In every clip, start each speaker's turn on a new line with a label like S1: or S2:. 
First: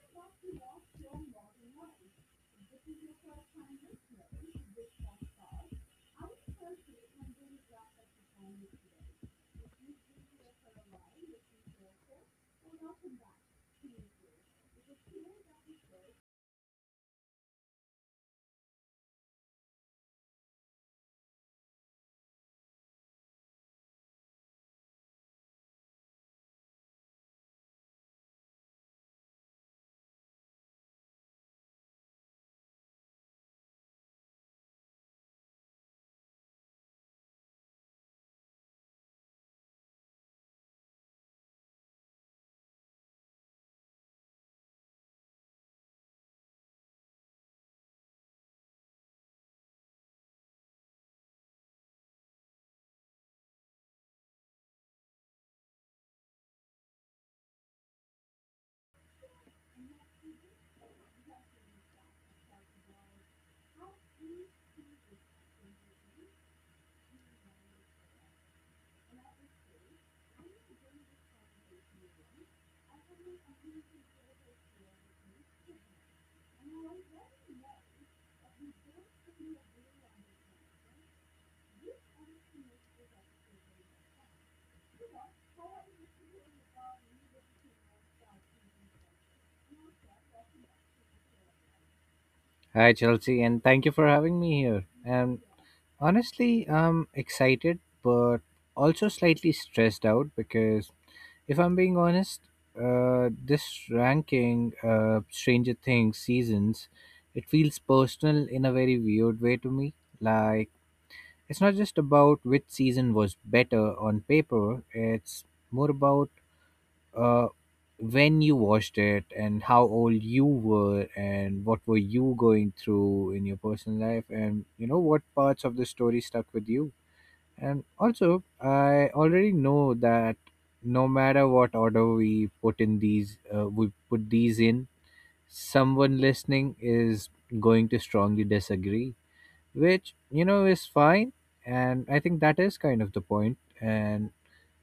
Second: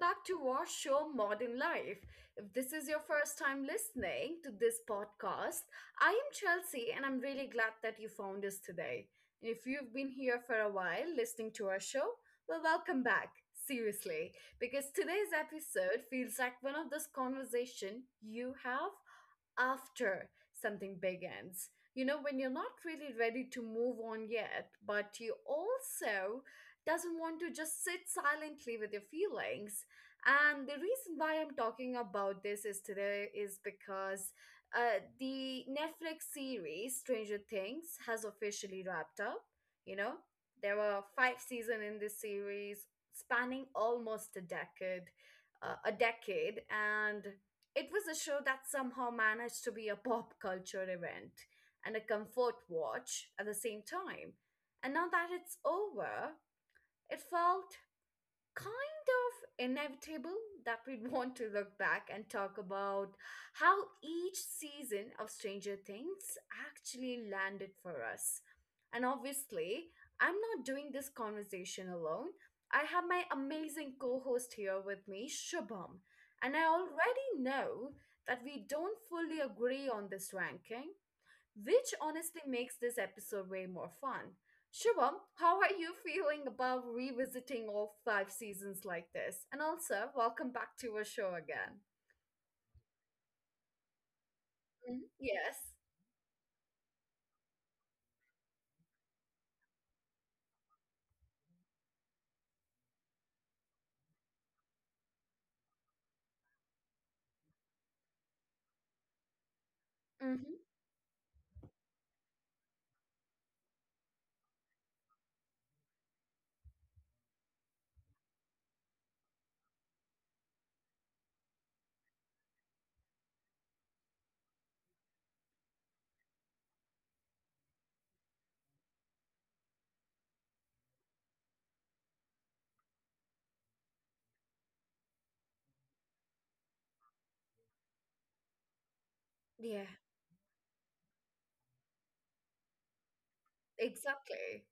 S1: back to our show Modern Life. If this is your first time listening to this podcast, I am Chelsea and I'm really glad that you found us today. And if you've been here for a while listening to our show, well, welcome back. Seriously, because today's episode feels like one of those conversation you have after something big ends. You know, when you're not really ready to move on yet, but you also doesn't want to just sit silently with your feelings. And the reason why I'm talking about this is today is because the Netflix series Stranger Things has officially wrapped up. You know, there were five seasons in this series, spanning almost a decade, and it was a show that somehow managed to be a pop culture event and a comfort watch at the same time. And now that it's over, it felt kind of inevitable that we'd want to look back and talk about how each season of Stranger Things actually landed for us. And obviously, I'm not doing this conversation alone. I have my amazing co host here with me, Shubham. And I already know that we don't fully agree on this ranking, which honestly makes this episode way more fun. Shubham, how are you feeling about revisiting all five seasons like this? And also, welcome back to our show again.
S2: Hi, Chelsea, and thank you for having me here.
S1: Mhm.
S2: And
S1: Yes.
S2: honestly, I'm excited, but also slightly stressed out because if I'm being honest, this ranking, Stranger Things seasons, it feels personal in a very weird way to me. Like,
S1: Hmm.
S2: it's not just about which season was better on paper, it's more about, uh, when you watched it and how old you were and what were you going through in your personal life, and you know what parts of the story stuck with you. And also, I already know that no matter what order we put in these we put these in, someone listening is going to strongly disagree,
S1: Yeah,
S2: which is fine. And I think that is kind of the point. And
S1: exactly.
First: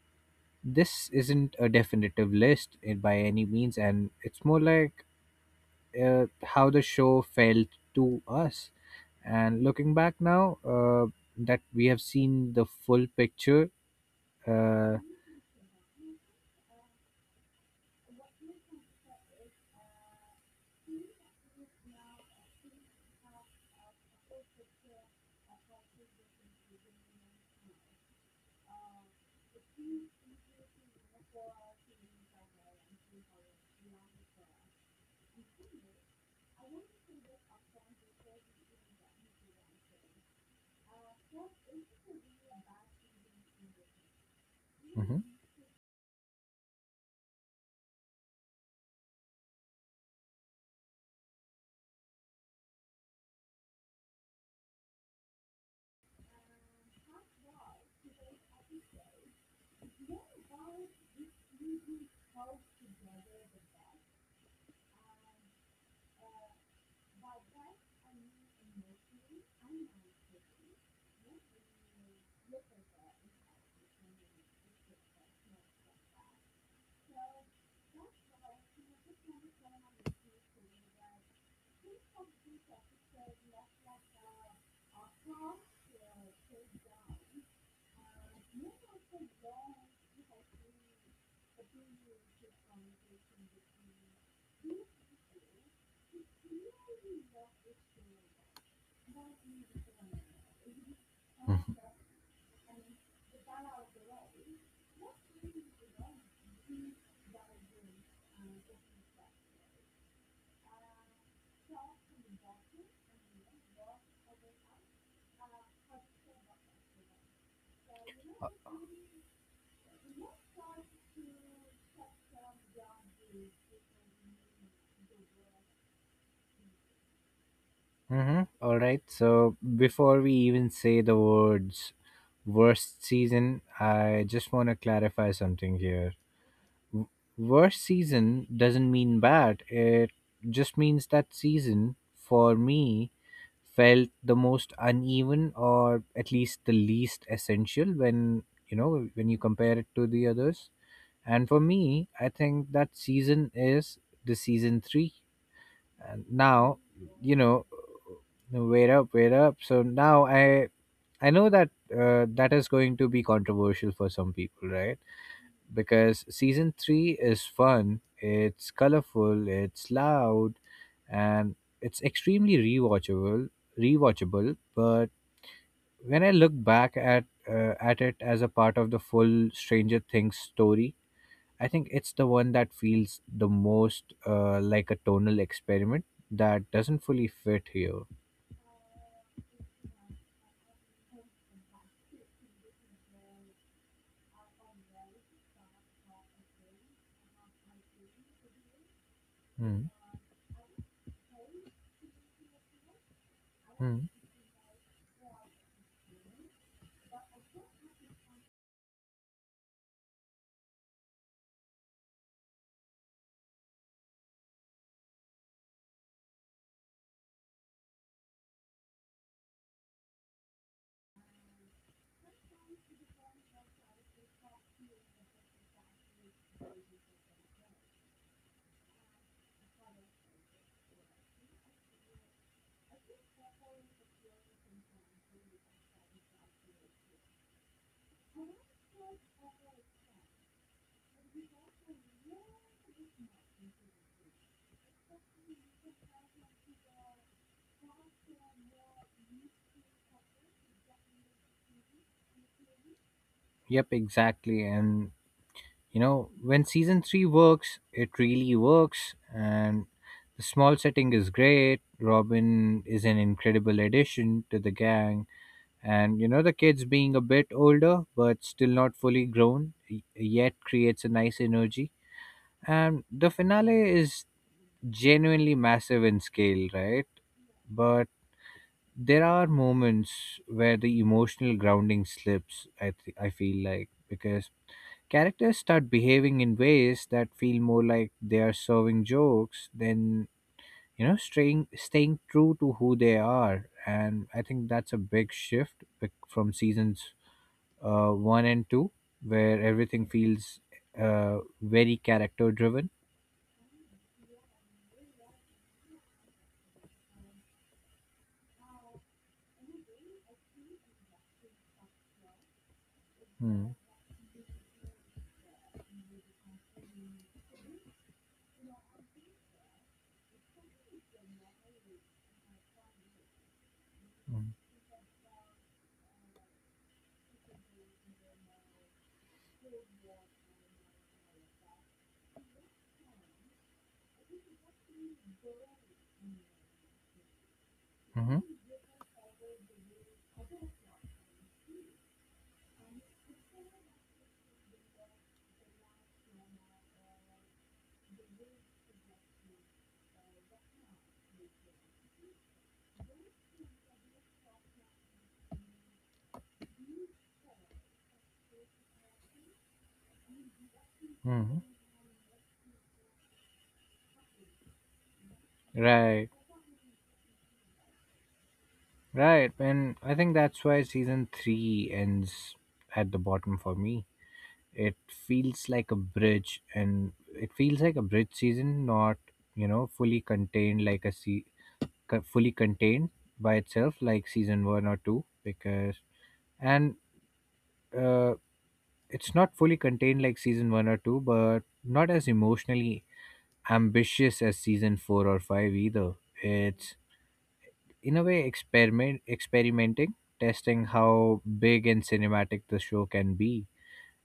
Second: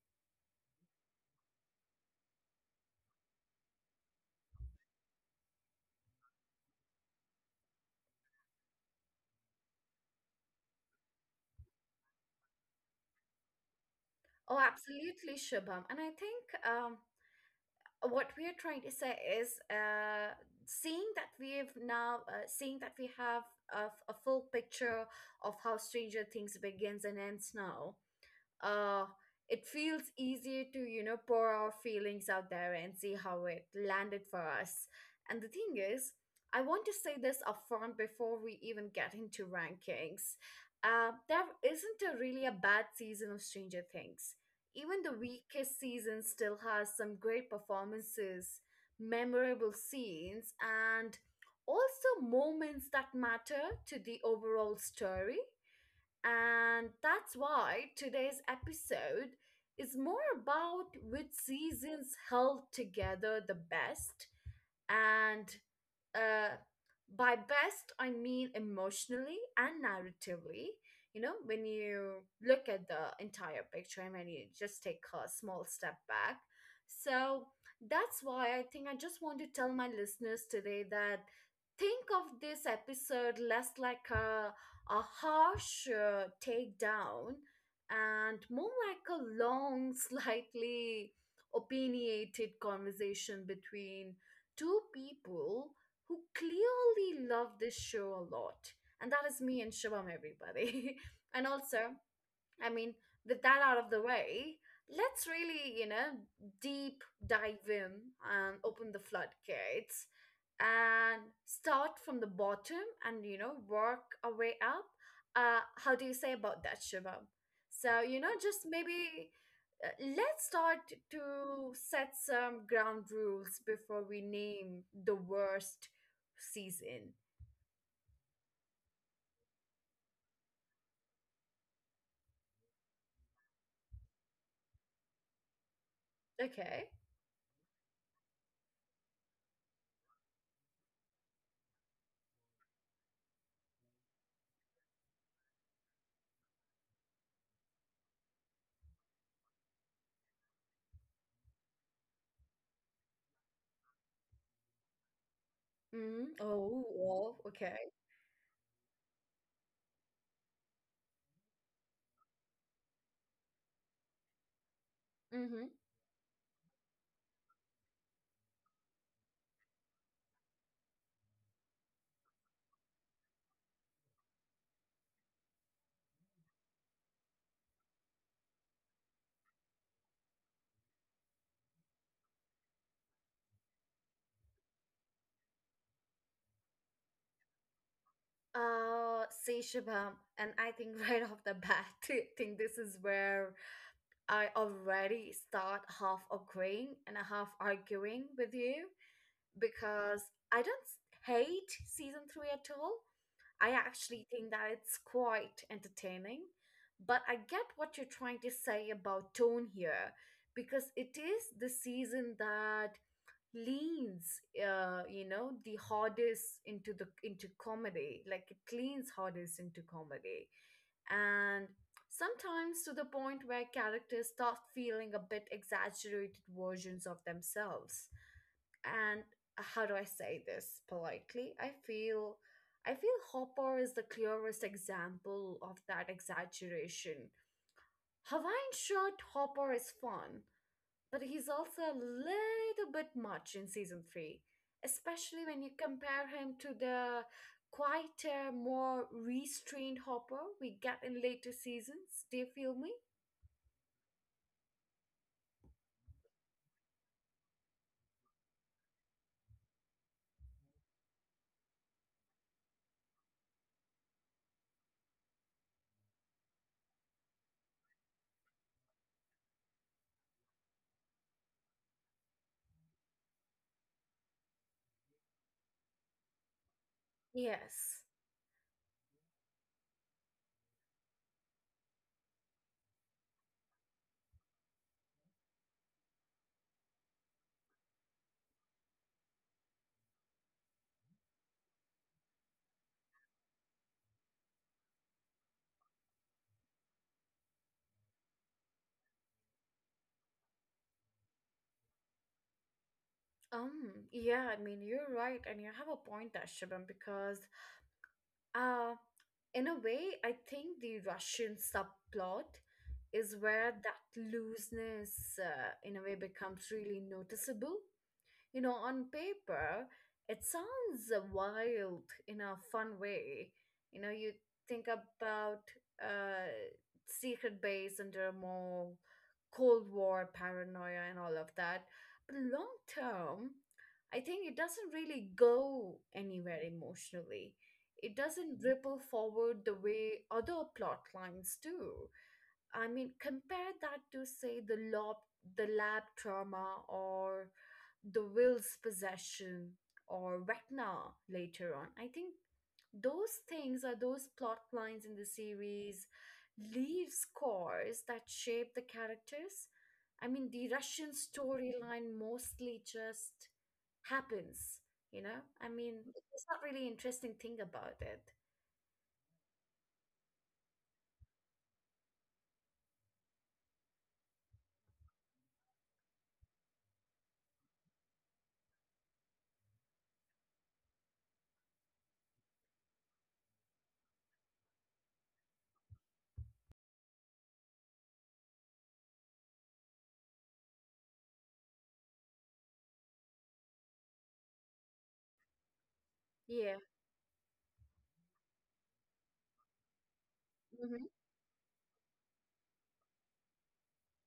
S2: this isn't a definitive list by any means, and it's more like, uh, how the show felt to us. And looking back now, that we have seen the full picture.
S1: Oh,
S2: Uh,
S1: absolutely, Shubham. And I think what we are trying to say is seeing that we have a, a full picture of how Stranger Things begins and ends now, uh it feels easier to, you know, pour our feelings out there and see how it landed for us. And the thing is, I want to say this upfront before we even get into rankings. There isn't a really a bad season of Stranger Things. Even the
S2: mhm,
S1: weakest season still has some great performances, memorable scenes, and also moments that matter to the overall story. And that's why today's episode is more about which seasons held together the best. And uh, by best I mean emotionally and narratively, you know, when you look at the entire picture and when you just take a small step back. So that's why I think I just want to tell my listeners today that think of this episode less like a harsh takedown and more like a long slightly opinionated conversation between two people who clearly love this show a lot. And that is me and Shivam, everybody. And also, I mean, with that out of the way, let's really, you know, deep dive in and open the floodgates and start from the bottom and, you know, work our way up. How do you say about that, Shivam? So, you know, just maybe let's start to set some ground rules before we name the worst season.
S2: mhm. All right. So before we even say the words worst season, I just want to clarify something here.
S1: Okay.
S2: W- Worst season doesn't mean bad. It just means that season for me felt the most uneven, or at least the least essential, when you compare it to the others. And for me, I think that season is the season 3.
S1: Mm-hmm.
S2: And now,
S1: Oh,
S2: you
S1: well,
S2: know,
S1: okay.
S2: wait up, wait up, so now I know that, that is going to be controversial for some people, right? Because season three is fun, it's colorful, it's loud, and it's extremely rewatchable. Rewatchable, but when I look back at it as a part of the full Stranger Things story, I think it's the one that feels the most, like a tonal experiment that doesn't fully fit here.
S1: See, Shubham, and I think right off the bat, I think this is where I already start half agreeing and a half arguing with you
S2: Mm-hmm.
S1: because I don't s- hate season three at all. I actually think that it's quite entertaining, but I get what you're trying to say about tone here because it is the season that leans, uh, you know, the hardest into the into comedy, like it leans hardest into comedy. And sometimes to the point where characters start feeling a bit exaggerated versions of themselves. And how do I say this politely? I feel Hopper is the clearest example of that exaggeration. Hawaiian shirt Hopper is fun, but he's also a little bit much in season three, especially when you compare him to the quieter, more restrained Hopper we get in later seasons. Do you feel me?
S2: Yep, exactly, and you know, when season 3 works, it really works. And the small setting is great. Robin is an incredible addition to the gang. And you know, the kids being a bit older but still not fully grown yet creates a nice energy. And the finale is genuinely massive in scale, right?
S1: Yes.
S2: But there are moments where the emotional grounding slips, I feel like, because characters start behaving in ways that feel more like they are serving jokes than, staying true to who they are. And I think that's a big shift from seasons, 1 and 2, where everything feels, very character driven.
S1: Yeah, I mean, you're right, and you have a point there, Shubham, because uh, in a way, I think the Russian subplot is where
S2: Mm.
S1: that looseness, in a way, becomes really noticeable. You know, on paper, it sounds wild in a fun way. You know, you
S2: Mm,
S1: think about uh, secret base under a mall, Cold War paranoia, and all of that. But long term, I think it doesn't really go anywhere emotionally. It
S2: mhm,
S1: doesn't ripple forward the way other plot lines do. I mean, compare that to, say, the lab trauma or the will's possession or Vecna later on. I think those things are those plot lines in the series leave scores that shape the characters. I mean, the Russian
S2: mhm.
S1: storyline mostly just happens, you know? I mean,
S2: Right,
S1: it's not really interesting thing about it.
S2: right, and I think that's why season 3 ends at the bottom for me. it it feels like a bridge season, not, fully contained like fully contained by itself like season 1 or 2. Because and uh, it's not fully contained like season 1 or 2, but not as emotionally ambitious as season 4 or 5 either.
S1: Yeah.
S2: It's, in a way, experimenting, testing
S1: Mm-hmm.
S2: how big and cinematic the show can be.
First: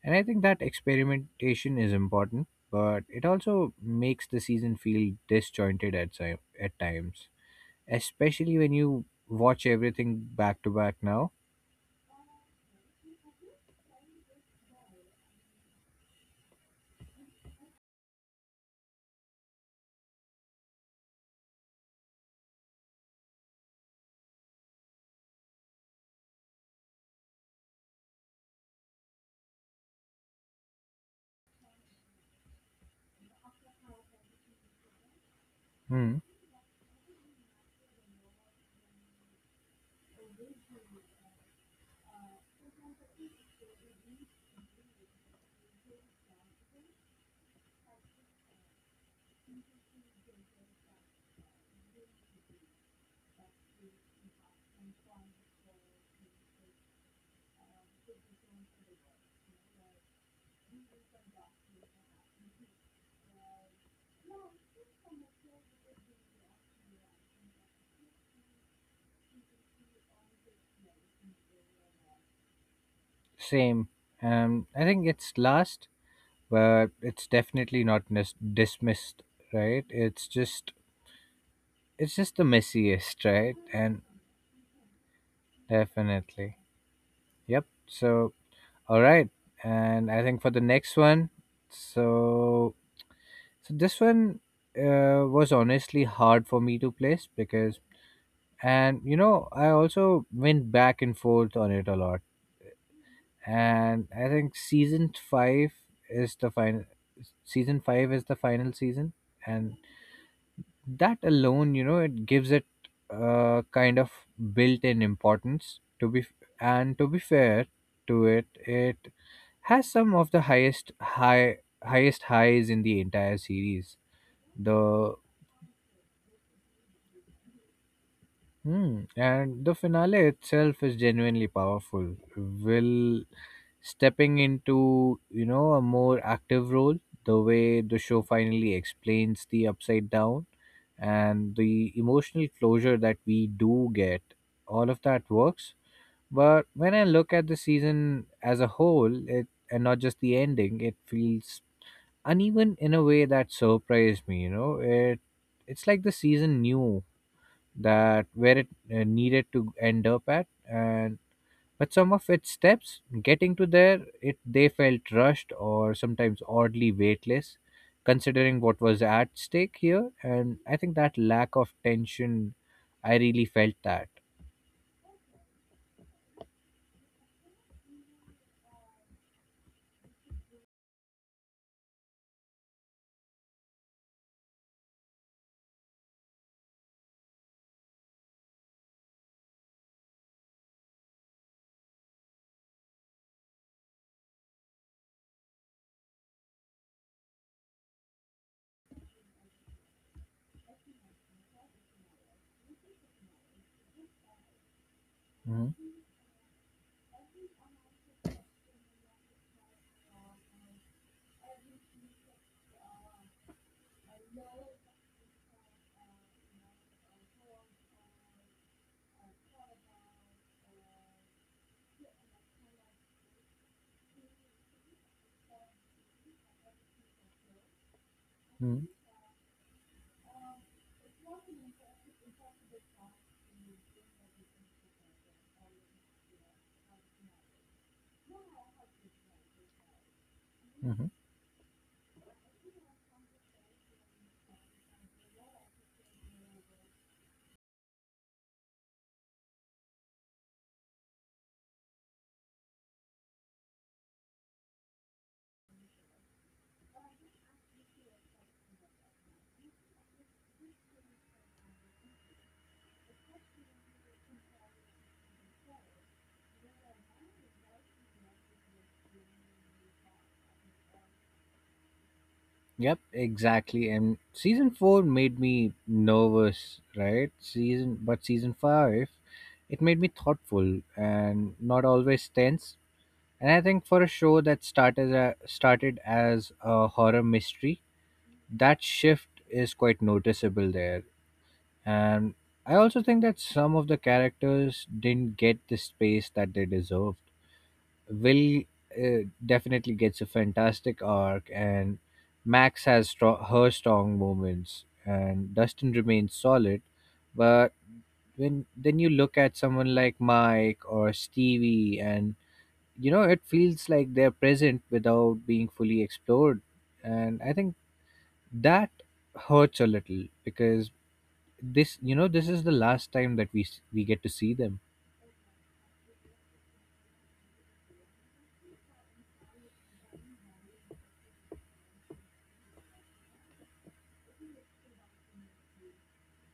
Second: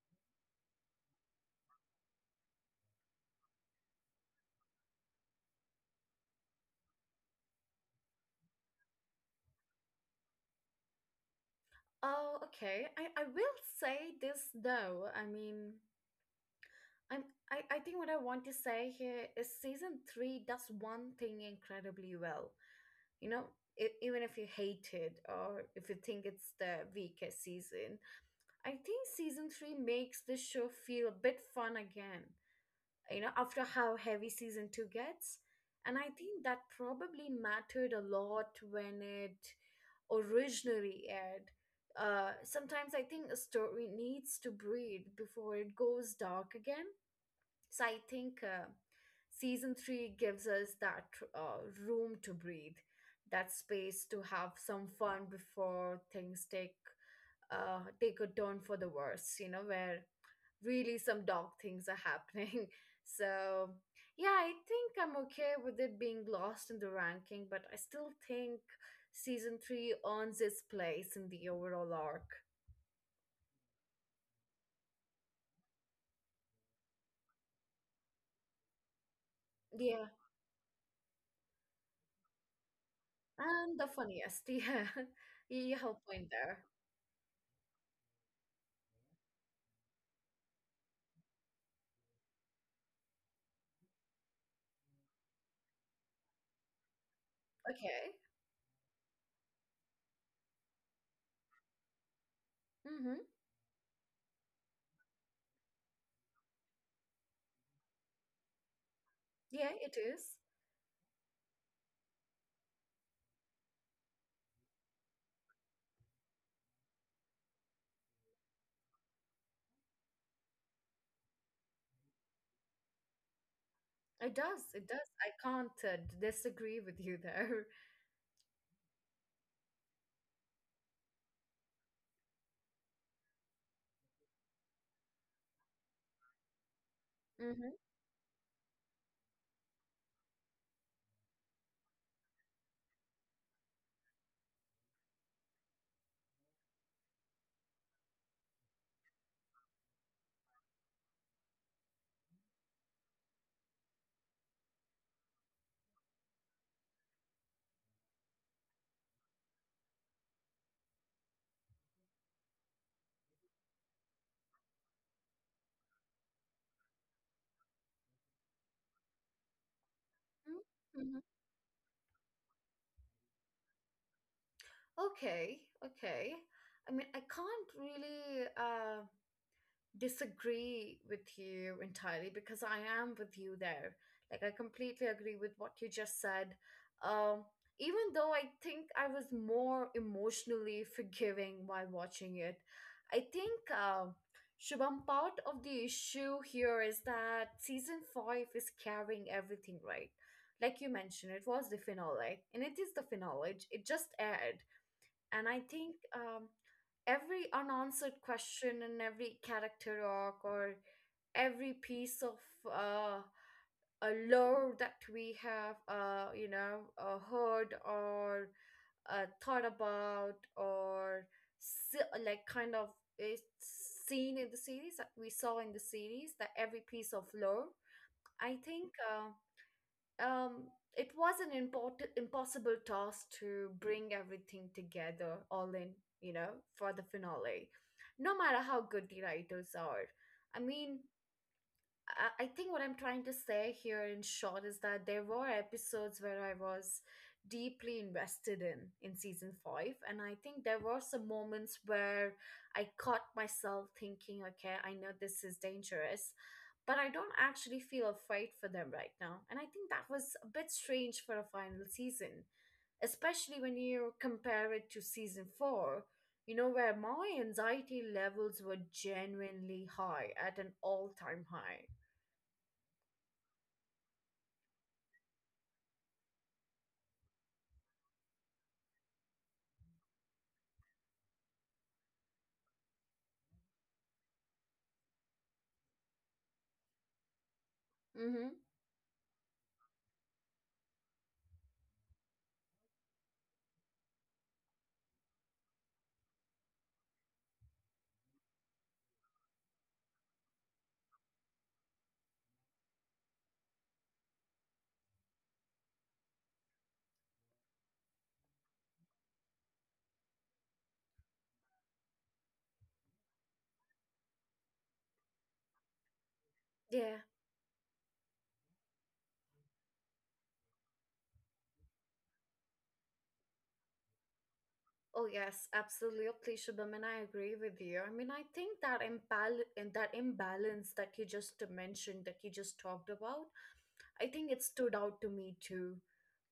S2: And I think that experimentation is important, but it also makes the season feel disjointed at times, especially when you watch everything back to back now.
S1: Oh, okay. I will say this though. I mean, I'm I think what I want to say here is season three does one thing incredibly well. You know, e- even if you hate it or if you think it's the weakest season, I think season three makes the show feel a bit fun again. You know, after how heavy season two gets, and I
S2: Hmm.
S1: think that probably mattered a lot when it originally aired. Sometimes I think a story needs to breathe before it goes dark again. So I think season three gives us that room to breathe, that space to have some fun before things take a turn for the worse. You know, where really some dark things are happening. So, yeah, I think I'm okay with it being lost in the ranking, but I still think season three earns its place in the overall arc.
S2: Same. I think it's last, but it's definitely not dismissed, right?
S1: Yeah,
S2: it's just the messiest, right?
S1: and the
S2: And
S1: funniest. Yeah, you have a point
S2: definitely,
S1: there.
S2: yep. So all right, and I think for the next one, so So this one, was honestly hard for me to place, because,
S1: Okay.
S2: and, you know, I also went back and forth on it a lot.
S1: Mm-hmm.
S2: And I think season five is the final. Season five is the final season,
S1: Yeah,
S2: and
S1: it is.
S2: that alone, it gives it a kind of built-in importance. And to be fair to it, it has some of the highest highs in the entire series.
S1: It does. It does.
S2: The
S1: I can't, disagree with you there.
S2: Hmm. And the finale itself is genuinely powerful. Will stepping into, a more active role, the way the show finally explains the upside down, and the emotional closure that we do get, all of that works. But when I look at the season as a whole, it and not just the ending, it feels uneven in a way that surprised me. It's like the season knew that where it, needed to end up at, and but some of its steps getting to there, it they felt rushed or sometimes oddly weightless, considering what was at stake here. And I think
S1: Mm-hmm. Mm-hmm.
S2: that lack of tension, I really felt that.
S1: Okay. Okay. I mean, I can't really. Disagree with you entirely because I am with you there. Like I completely agree with what you just said. Um, even though I think I was more emotionally forgiving while watching it, I think, Shubham, part of the issue here is that season five is carrying everything, right? Like you mentioned, it was the finale, and it is the finale. It just aired, and I
S2: Hmm.
S1: think, every unanswered question and every character arc or every piece of uh, a lore that we have, you know, heard or thought about or se- like kind of it's seen in the series that we saw in the series that every piece of lore, I
S2: Hmm.
S1: think, um, it was an import- impossible task to bring everything together all in, you know, for the finale, no matter how good the writers are. I mean,
S2: Hmm.
S1: I think what I'm trying to say here in short is that there were episodes where I was deeply invested in season 5, and I think there were some moments where I caught myself thinking, okay, I know this is dangerous but I don't actually feel afraid for them right now. And I think that was a bit strange for a final season, especially when you compare it to season 4, you know, where my anxiety levels were genuinely high at an all-time high.
S2: Yep, exactly, and season 4 made me nervous, right? Season but season 5, it made me thoughtful and not always tense. And I think for a show that started as a horror mystery,
S1: Mm-hmm.
S2: that shift is quite noticeable there. And I also think that some of the characters didn't get the space that they deserved. Will, definitely gets a fantastic arc, and Max has her strong moments, and Dustin remains solid. But when then you look at someone like Mike or Stevie, and it feels like they're present without being fully explored.
S1: Yeah.
S2: And I think that hurts a little, because this you know this is the last time that we get to see them.
S1: Oh yes, absolutely, Shubham, and I agree with you. I mean, I think that imbal and that imbalance that you just mentioned, that you just talked about, I think it stood out to me too.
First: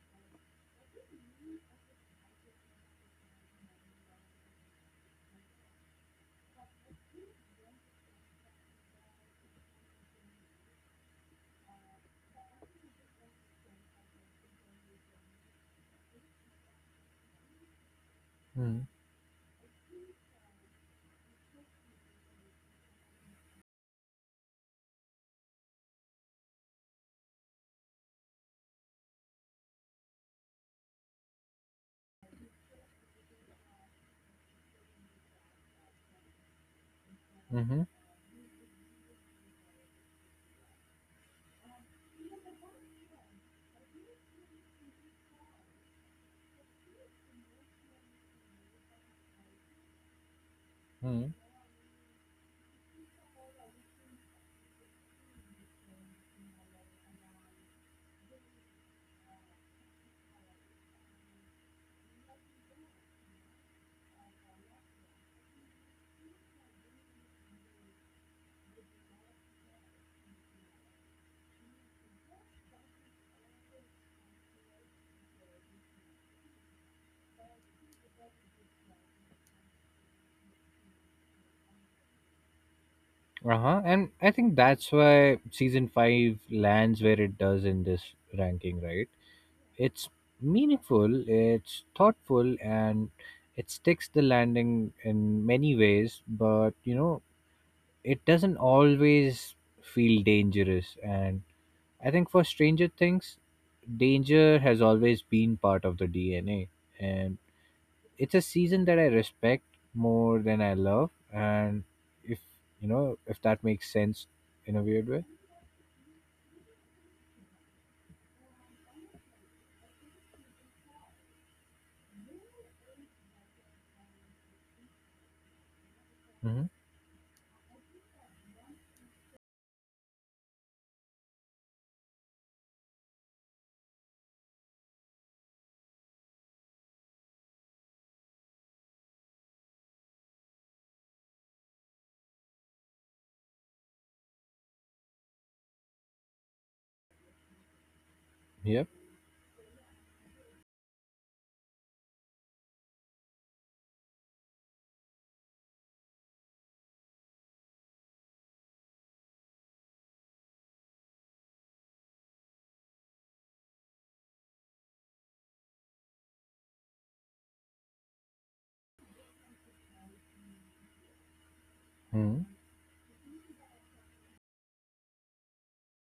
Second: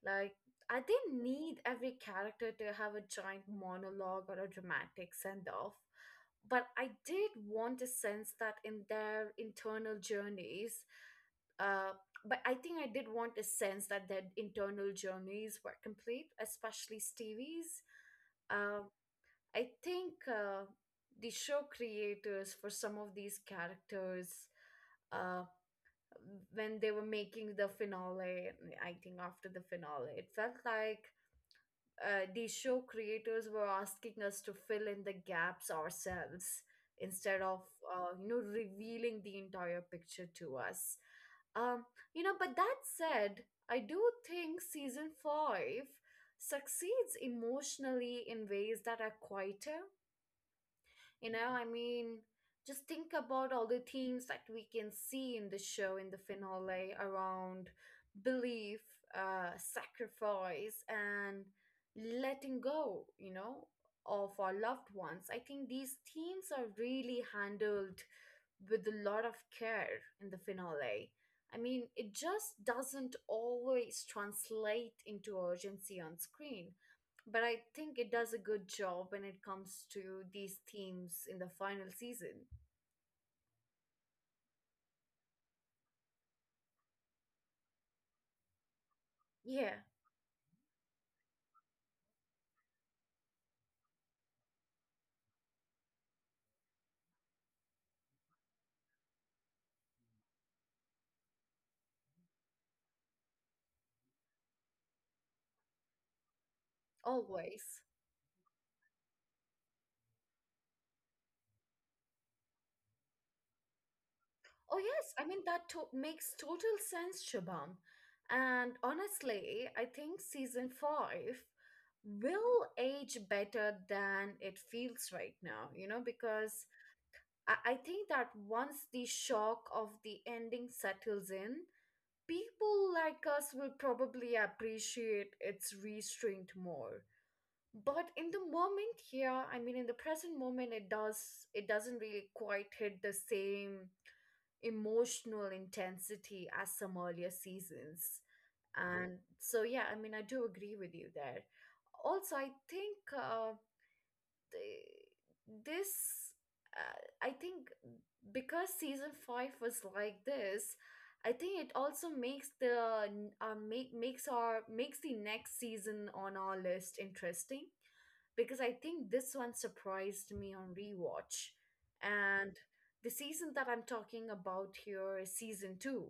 S1: Like, I didn't need every character to have a giant monologue or a dramatic send off, but I did want a sense that in their internal journeys, uh, but I think I did want a sense that their internal journeys were complete, especially Stevie's.
S2: Mm-hmm.
S1: Um, I think the show creators for some of these characters, uh when they were making the finale, I think after the finale, it felt like the show creators were asking us to fill in the gaps ourselves instead of,
S2: Mm-hmm.
S1: you know, revealing the entire picture to us. Um, you know, but that said, I do think season five succeeds emotionally in ways that are quieter. You know, I mean, just think about all the themes that we can see in the show in the finale around belief, sacrifice, and letting go, you know, of our loved ones. I think these themes are really handled with a lot of care in the finale. I mean, it just doesn't always translate into urgency on screen, but I think it does a good job when it comes to these themes in the final season.
S2: Uh-huh. And I think that's why season 5 lands where it does in this ranking, right?
S1: Yeah,
S2: It's meaningful, it's thoughtful, and it sticks the landing in many ways, but, it doesn't always feel dangerous. And I think for Stranger Things, danger has always been part of the DNA. And
S1: always.
S2: it's a season that I respect more than I love. And if, you know, if that makes sense, in
S1: Oh,
S2: a weird
S1: yes,
S2: way.
S1: I mean, that makes total sense, Shabam. And honestly, I think season five will age better than it feels right now, you know,
S2: Mm-hmm.
S1: because I think that once the shock of the ending settles in, people like us will probably appreciate its restraint more. But in the moment here, I mean in the present moment, it doesn't really quite hit the same emotional intensity as some earlier seasons. Mhm.
S2: Yep.
S1: And so yeah, I mean I do agree with you there. Also I think, the, this I think because season 5 was like this, I think it also makes the, makes the next season on our list interesting, because I think this one surprised me on rewatch.
S2: Mm-hmm.
S1: And the season that I'm talking about here is season two.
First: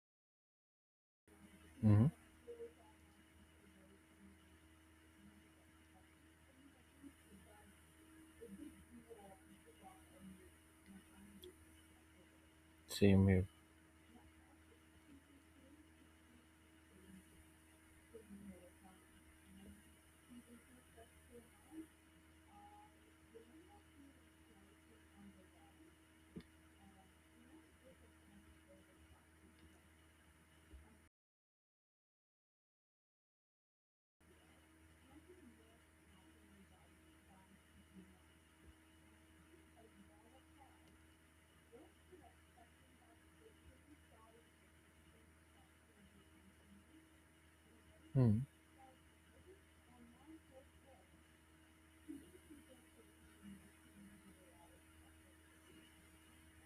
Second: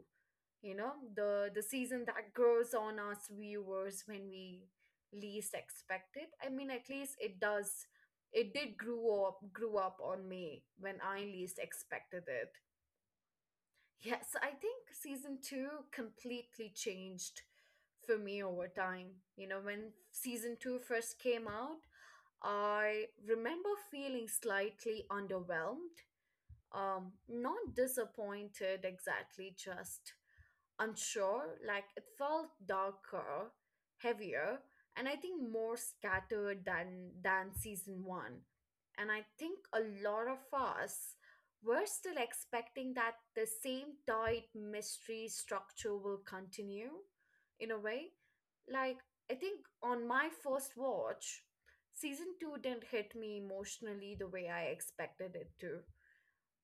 S1: You know, the season
S2: Mm-hmm.
S1: that grows on us viewers when we least expect it. I mean, at least it does. It did grew up on me when I least expected it.
S2: Same here.
S1: Yes, I think season two completely changed for me over time. You know, when season two first came out, I remember feeling slightly underwhelmed, not disappointed exactly, just unsure. Like it felt darker, heavier, and I think more scattered than season one. And I think a lot of us were still expecting that the same tight mystery structure will continue in a way.
S2: Mm-hmm.
S1: Like I think on my first watch, season two didn't hit me emotionally the way I expected it to.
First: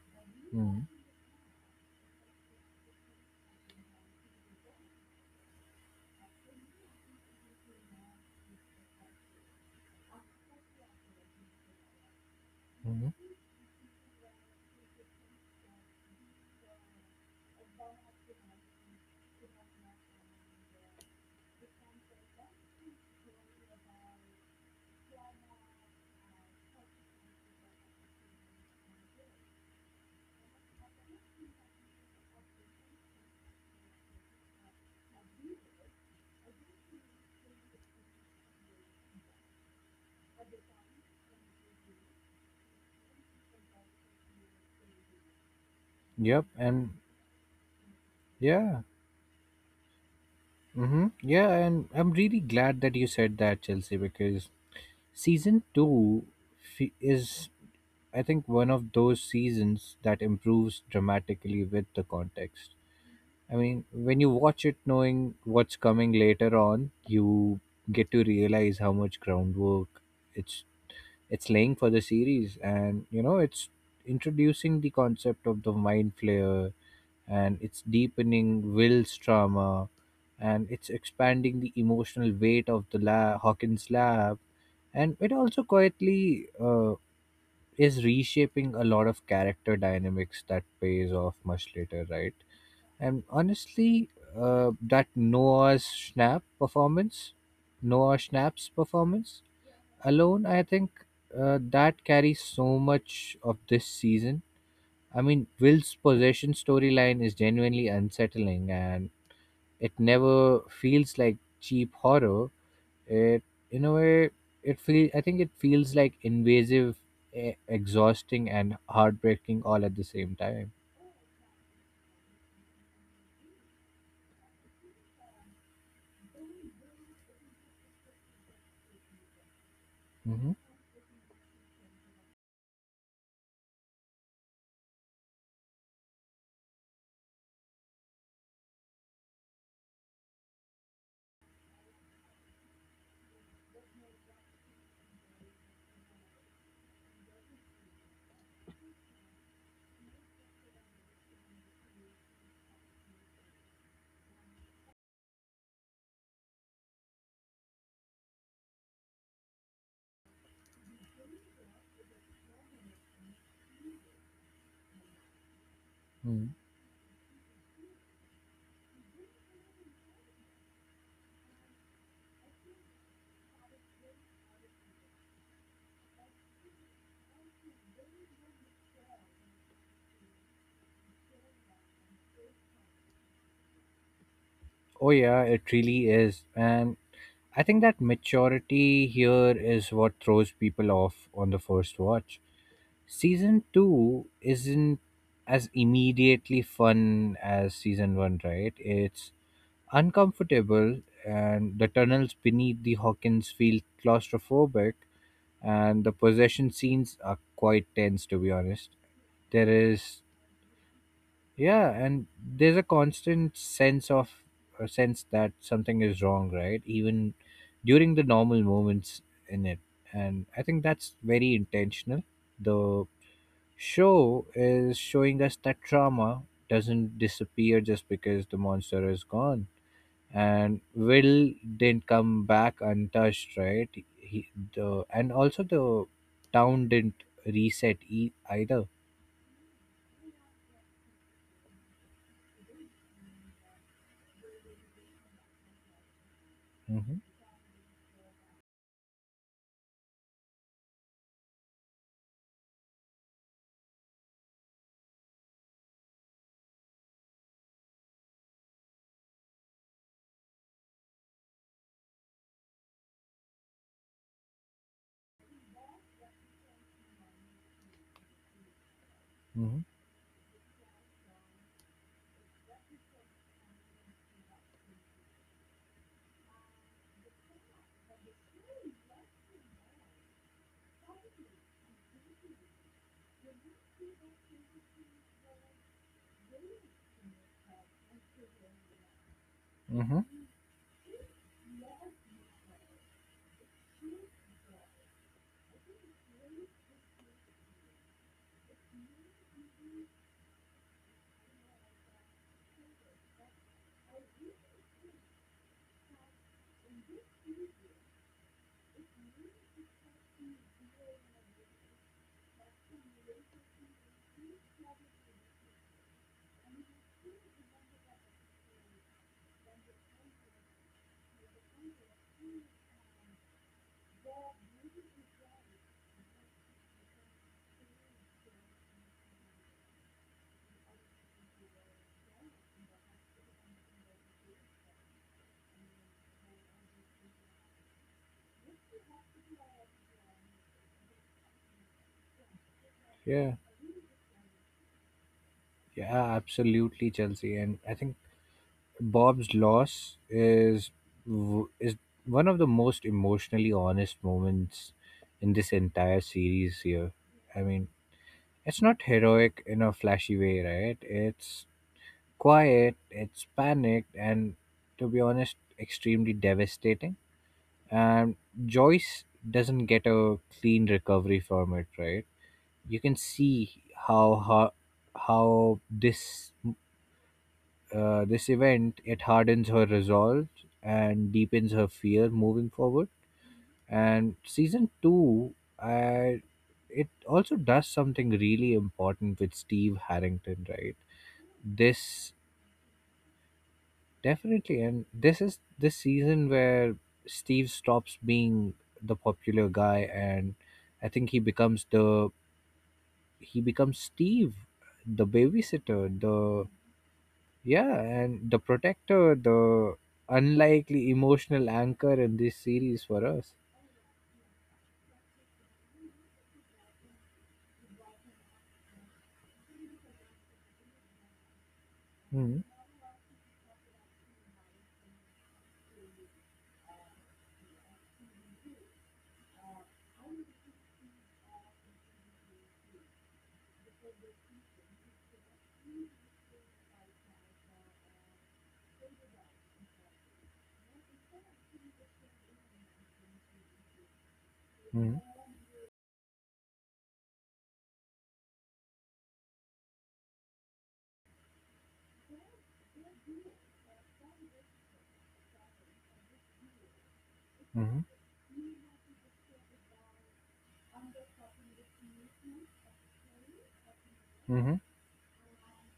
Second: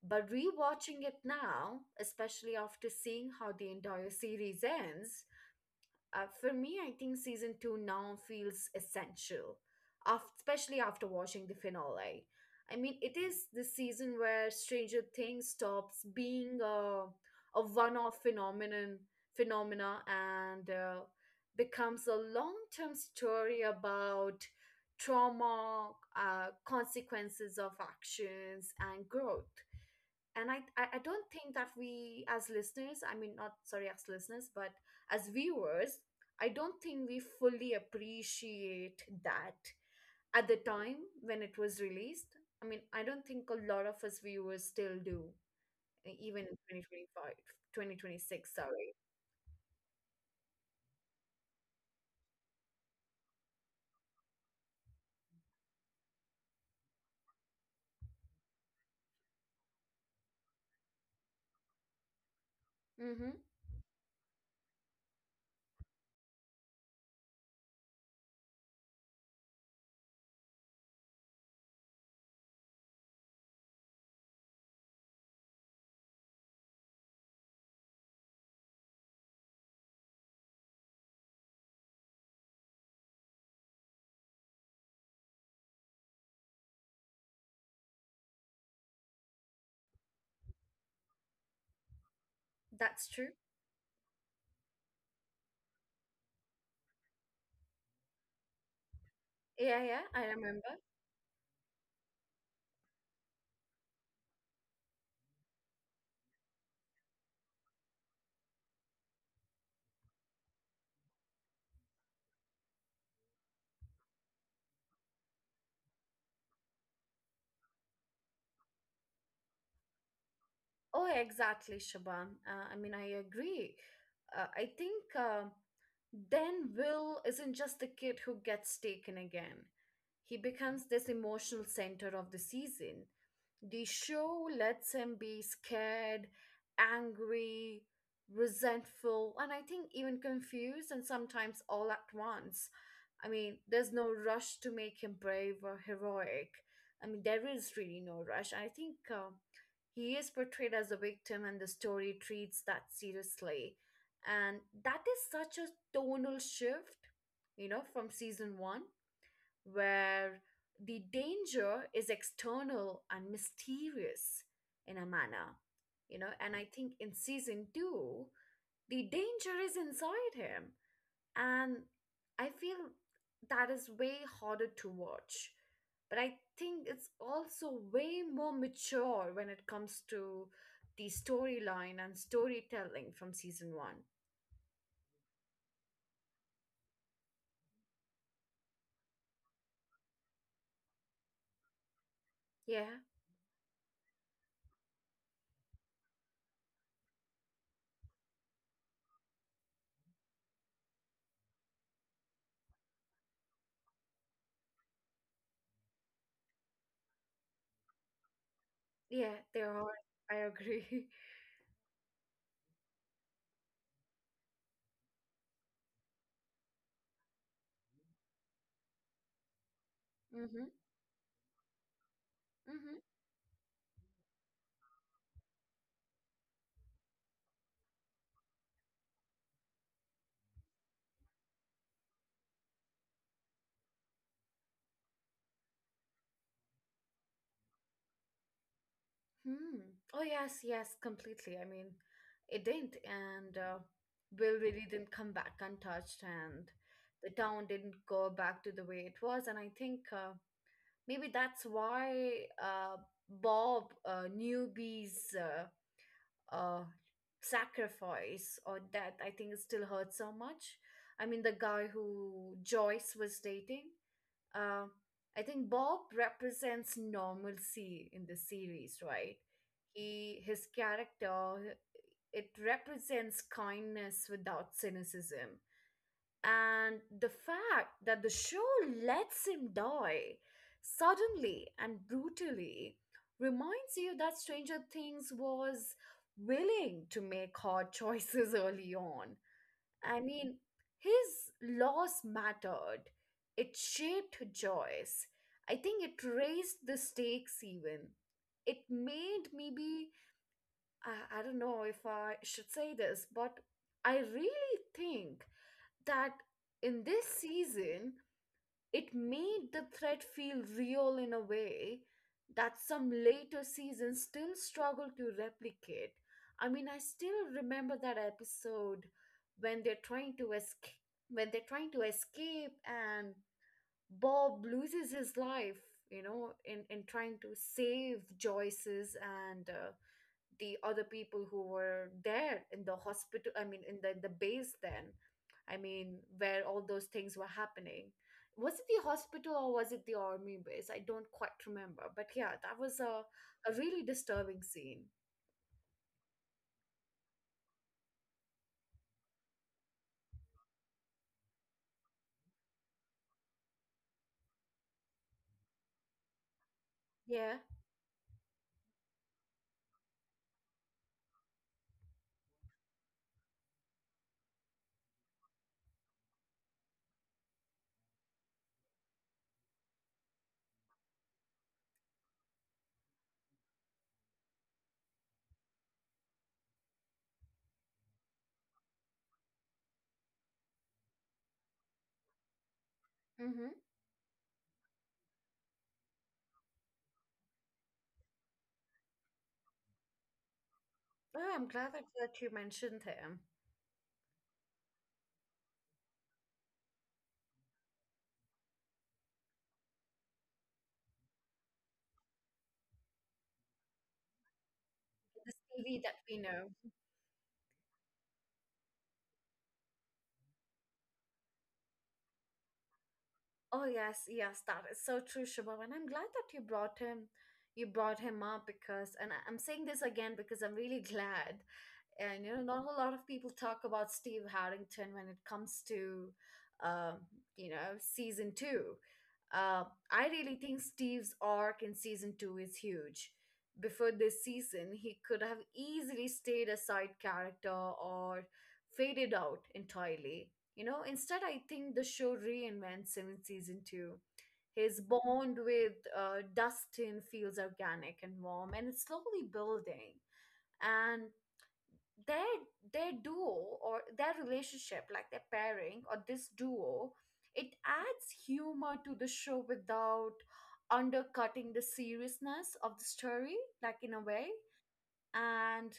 S1: But
S2: Mm-hmm.
S1: rewatching it now, especially after seeing how the entire series ends, for me, I think season two now feels essential, especially after watching the finale. I mean, it is the season where Stranger Things stops being a one-off phenomenon, and becomes a long-term story about trauma, consequences of actions, and growth. And I don't think that we as listeners, I mean not sorry as listeners but as viewers, I don't think we fully appreciate that at the time when it was released. I mean, I don't think a lot of us viewers still do, even
S2: Yep.
S1: in twenty
S2: And
S1: twenty five 2026
S2: yeah.
S1: sorry.
S2: Mm-hmm. Yeah. And I'm really glad that you said that, Chelsea, because season two is, I think, one of those seasons that improves dramatically with the context.
S1: Mm-hmm.
S2: I mean, when you watch it knowing what's coming later on, you get to realize how much groundwork it's it's laying for the series. And, it's introducing the concept of the mind flayer, and it's deepening Will's trauma, and it's expanding the emotional weight of the Hawkins lab. And it also quietly, is reshaping a lot of character dynamics that pays off much later, right?
S1: That's
S2: And
S1: true.
S2: honestly, that Noah Schnapp's performance
S1: Yeah, yeah, I
S2: alone, I
S1: remember.
S2: think, that carries so much of this season. I mean, Will's possession storyline is genuinely unsettling, and it never feels like cheap horror. It, in a way, it feel I think it feels like invasive, exhausting, and heartbreaking all at the same time.
S1: Oh, exactly, Shabam. I mean, I agree. I think then Will isn't just the kid who gets taken again. He
S2: Hmm.
S1: becomes this emotional center of the season. The show lets him be scared, angry, resentful, and I think even confused, and sometimes all at once. I mean, there's no rush to make him brave or heroic. I mean, there is really no rush, I think. He is portrayed as a victim, and the story treats that seriously. And that is such a tonal shift, you know, from season one, where the danger is external and mysterious, in a manner, you know. And I think in season two, the danger is inside him, and I feel that is way harder to watch. But I think it's also way more mature when it comes to the storyline and storytelling from season one.
S2: Oh yeah, it really is. And I think that maturity here is what throws people off on the first watch.
S1: Yeah,
S2: Season 2 isn't as immediately fun as season 1, right? It's uncomfortable, and the tunnels beneath the Hawkins feel claustrophobic, and the possession scenes are quite tense, to be honest.
S1: yeah,
S2: There
S1: there are.
S2: is.
S1: I agree.
S2: Yeah, and there's a constant sense of, a sense that something is wrong, right? Even during the normal moments in it. And I
S1: Mm-hmm.
S2: think that's very intentional.
S1: Mm-hmm.
S2: The show is showing us that trauma doesn't disappear just because the monster is gone, and Will didn't come back untouched, right? He the and also, the town didn't reset either.
S1: Hmm. Oh yes, yes, completely. I mean, it didn't, and Will really didn't come back untouched, and
S2: Mm-hmm,
S1: the town didn't go back to the way it was. And I think maybe that's why Bob, newbie's, uh, sacrifice or death, I think it still hurts so much. I mean, the guy who Joyce was dating, uh, I think Bob represents normalcy in the series, right?
S2: mm-hmm,
S1: He his character, it represents kindness without cynicism, and the fact that the show lets him die suddenly and brutally reminds you that Stranger Things was willing to make hard choices early on. I
S2: mm-hmm.
S1: mean, his loss mattered, it shaped Joyce. I think it raised the stakes even. It made maybe, I don't know if I should say this, but I really think that in this season, it made the threat feel real in a way that some later seasons still struggle to replicate. I mean, I still remember that episode when they're trying to escape, and Bob loses his life, you know, in trying to save Joyce's and, the other people who were there in the hospital, I mean in the base then, I mean where all those things were happening. Was it the hospital or was it the army base? I don't quite remember, but yeah, that was
S2: Yeah,
S1: a really disturbing scene.
S2: yeah, absolutely, Chelsea. And I think Bob's loss is one of the most emotionally honest moments in this entire series here.
S1: Yeah.
S2: I mean, it's not heroic in a flashy way, right? It's quiet, it's panicked, and, to be honest, extremely devastating. And Joyce doesn't get a clean recovery from it, right? You can see how this event, it hardens her resolve and deepens her fear moving forward.
S1: Mm-hmm.
S2: And season two, I it also does something really important with Steve Harrington, right?
S1: Oh, I'm glad that,
S2: This
S1: that you mentioned him.
S2: Definitely, and this is the season where Steve stops being the popular guy, and I think he becomes, the he becomes Steve, the
S1: The Stevie
S2: babysitter,
S1: that we
S2: the,
S1: know.
S2: yeah, and the protector, the unlikely emotional anchor in this series for us.
S1: Oh yes, yes, that is so true, Shubham, and I'm glad that you brought him, you brought him up, because, and I'm saying this again because I'm really glad. And you know,
S2: Mm-hmm.
S1: not a whole lot of people talk about Steve Harrington when it comes to, um, you know, season two. uh, I really think Steve's arc in season two is huge. Before this season, he could have easily stayed a side character or faded out entirely. You know, instead I think the show reinvents him in season two. His
S2: Mm-hmm.
S1: bond with Dustin feels organic and warm, and it's slowly building. And their their duo, or their relationship, like their pairing, or this duo, it
S2: Mm-hmm.
S1: adds humor to the show without undercutting the seriousness of the story, like in a way.
S2: Mm-hmm.
S1: And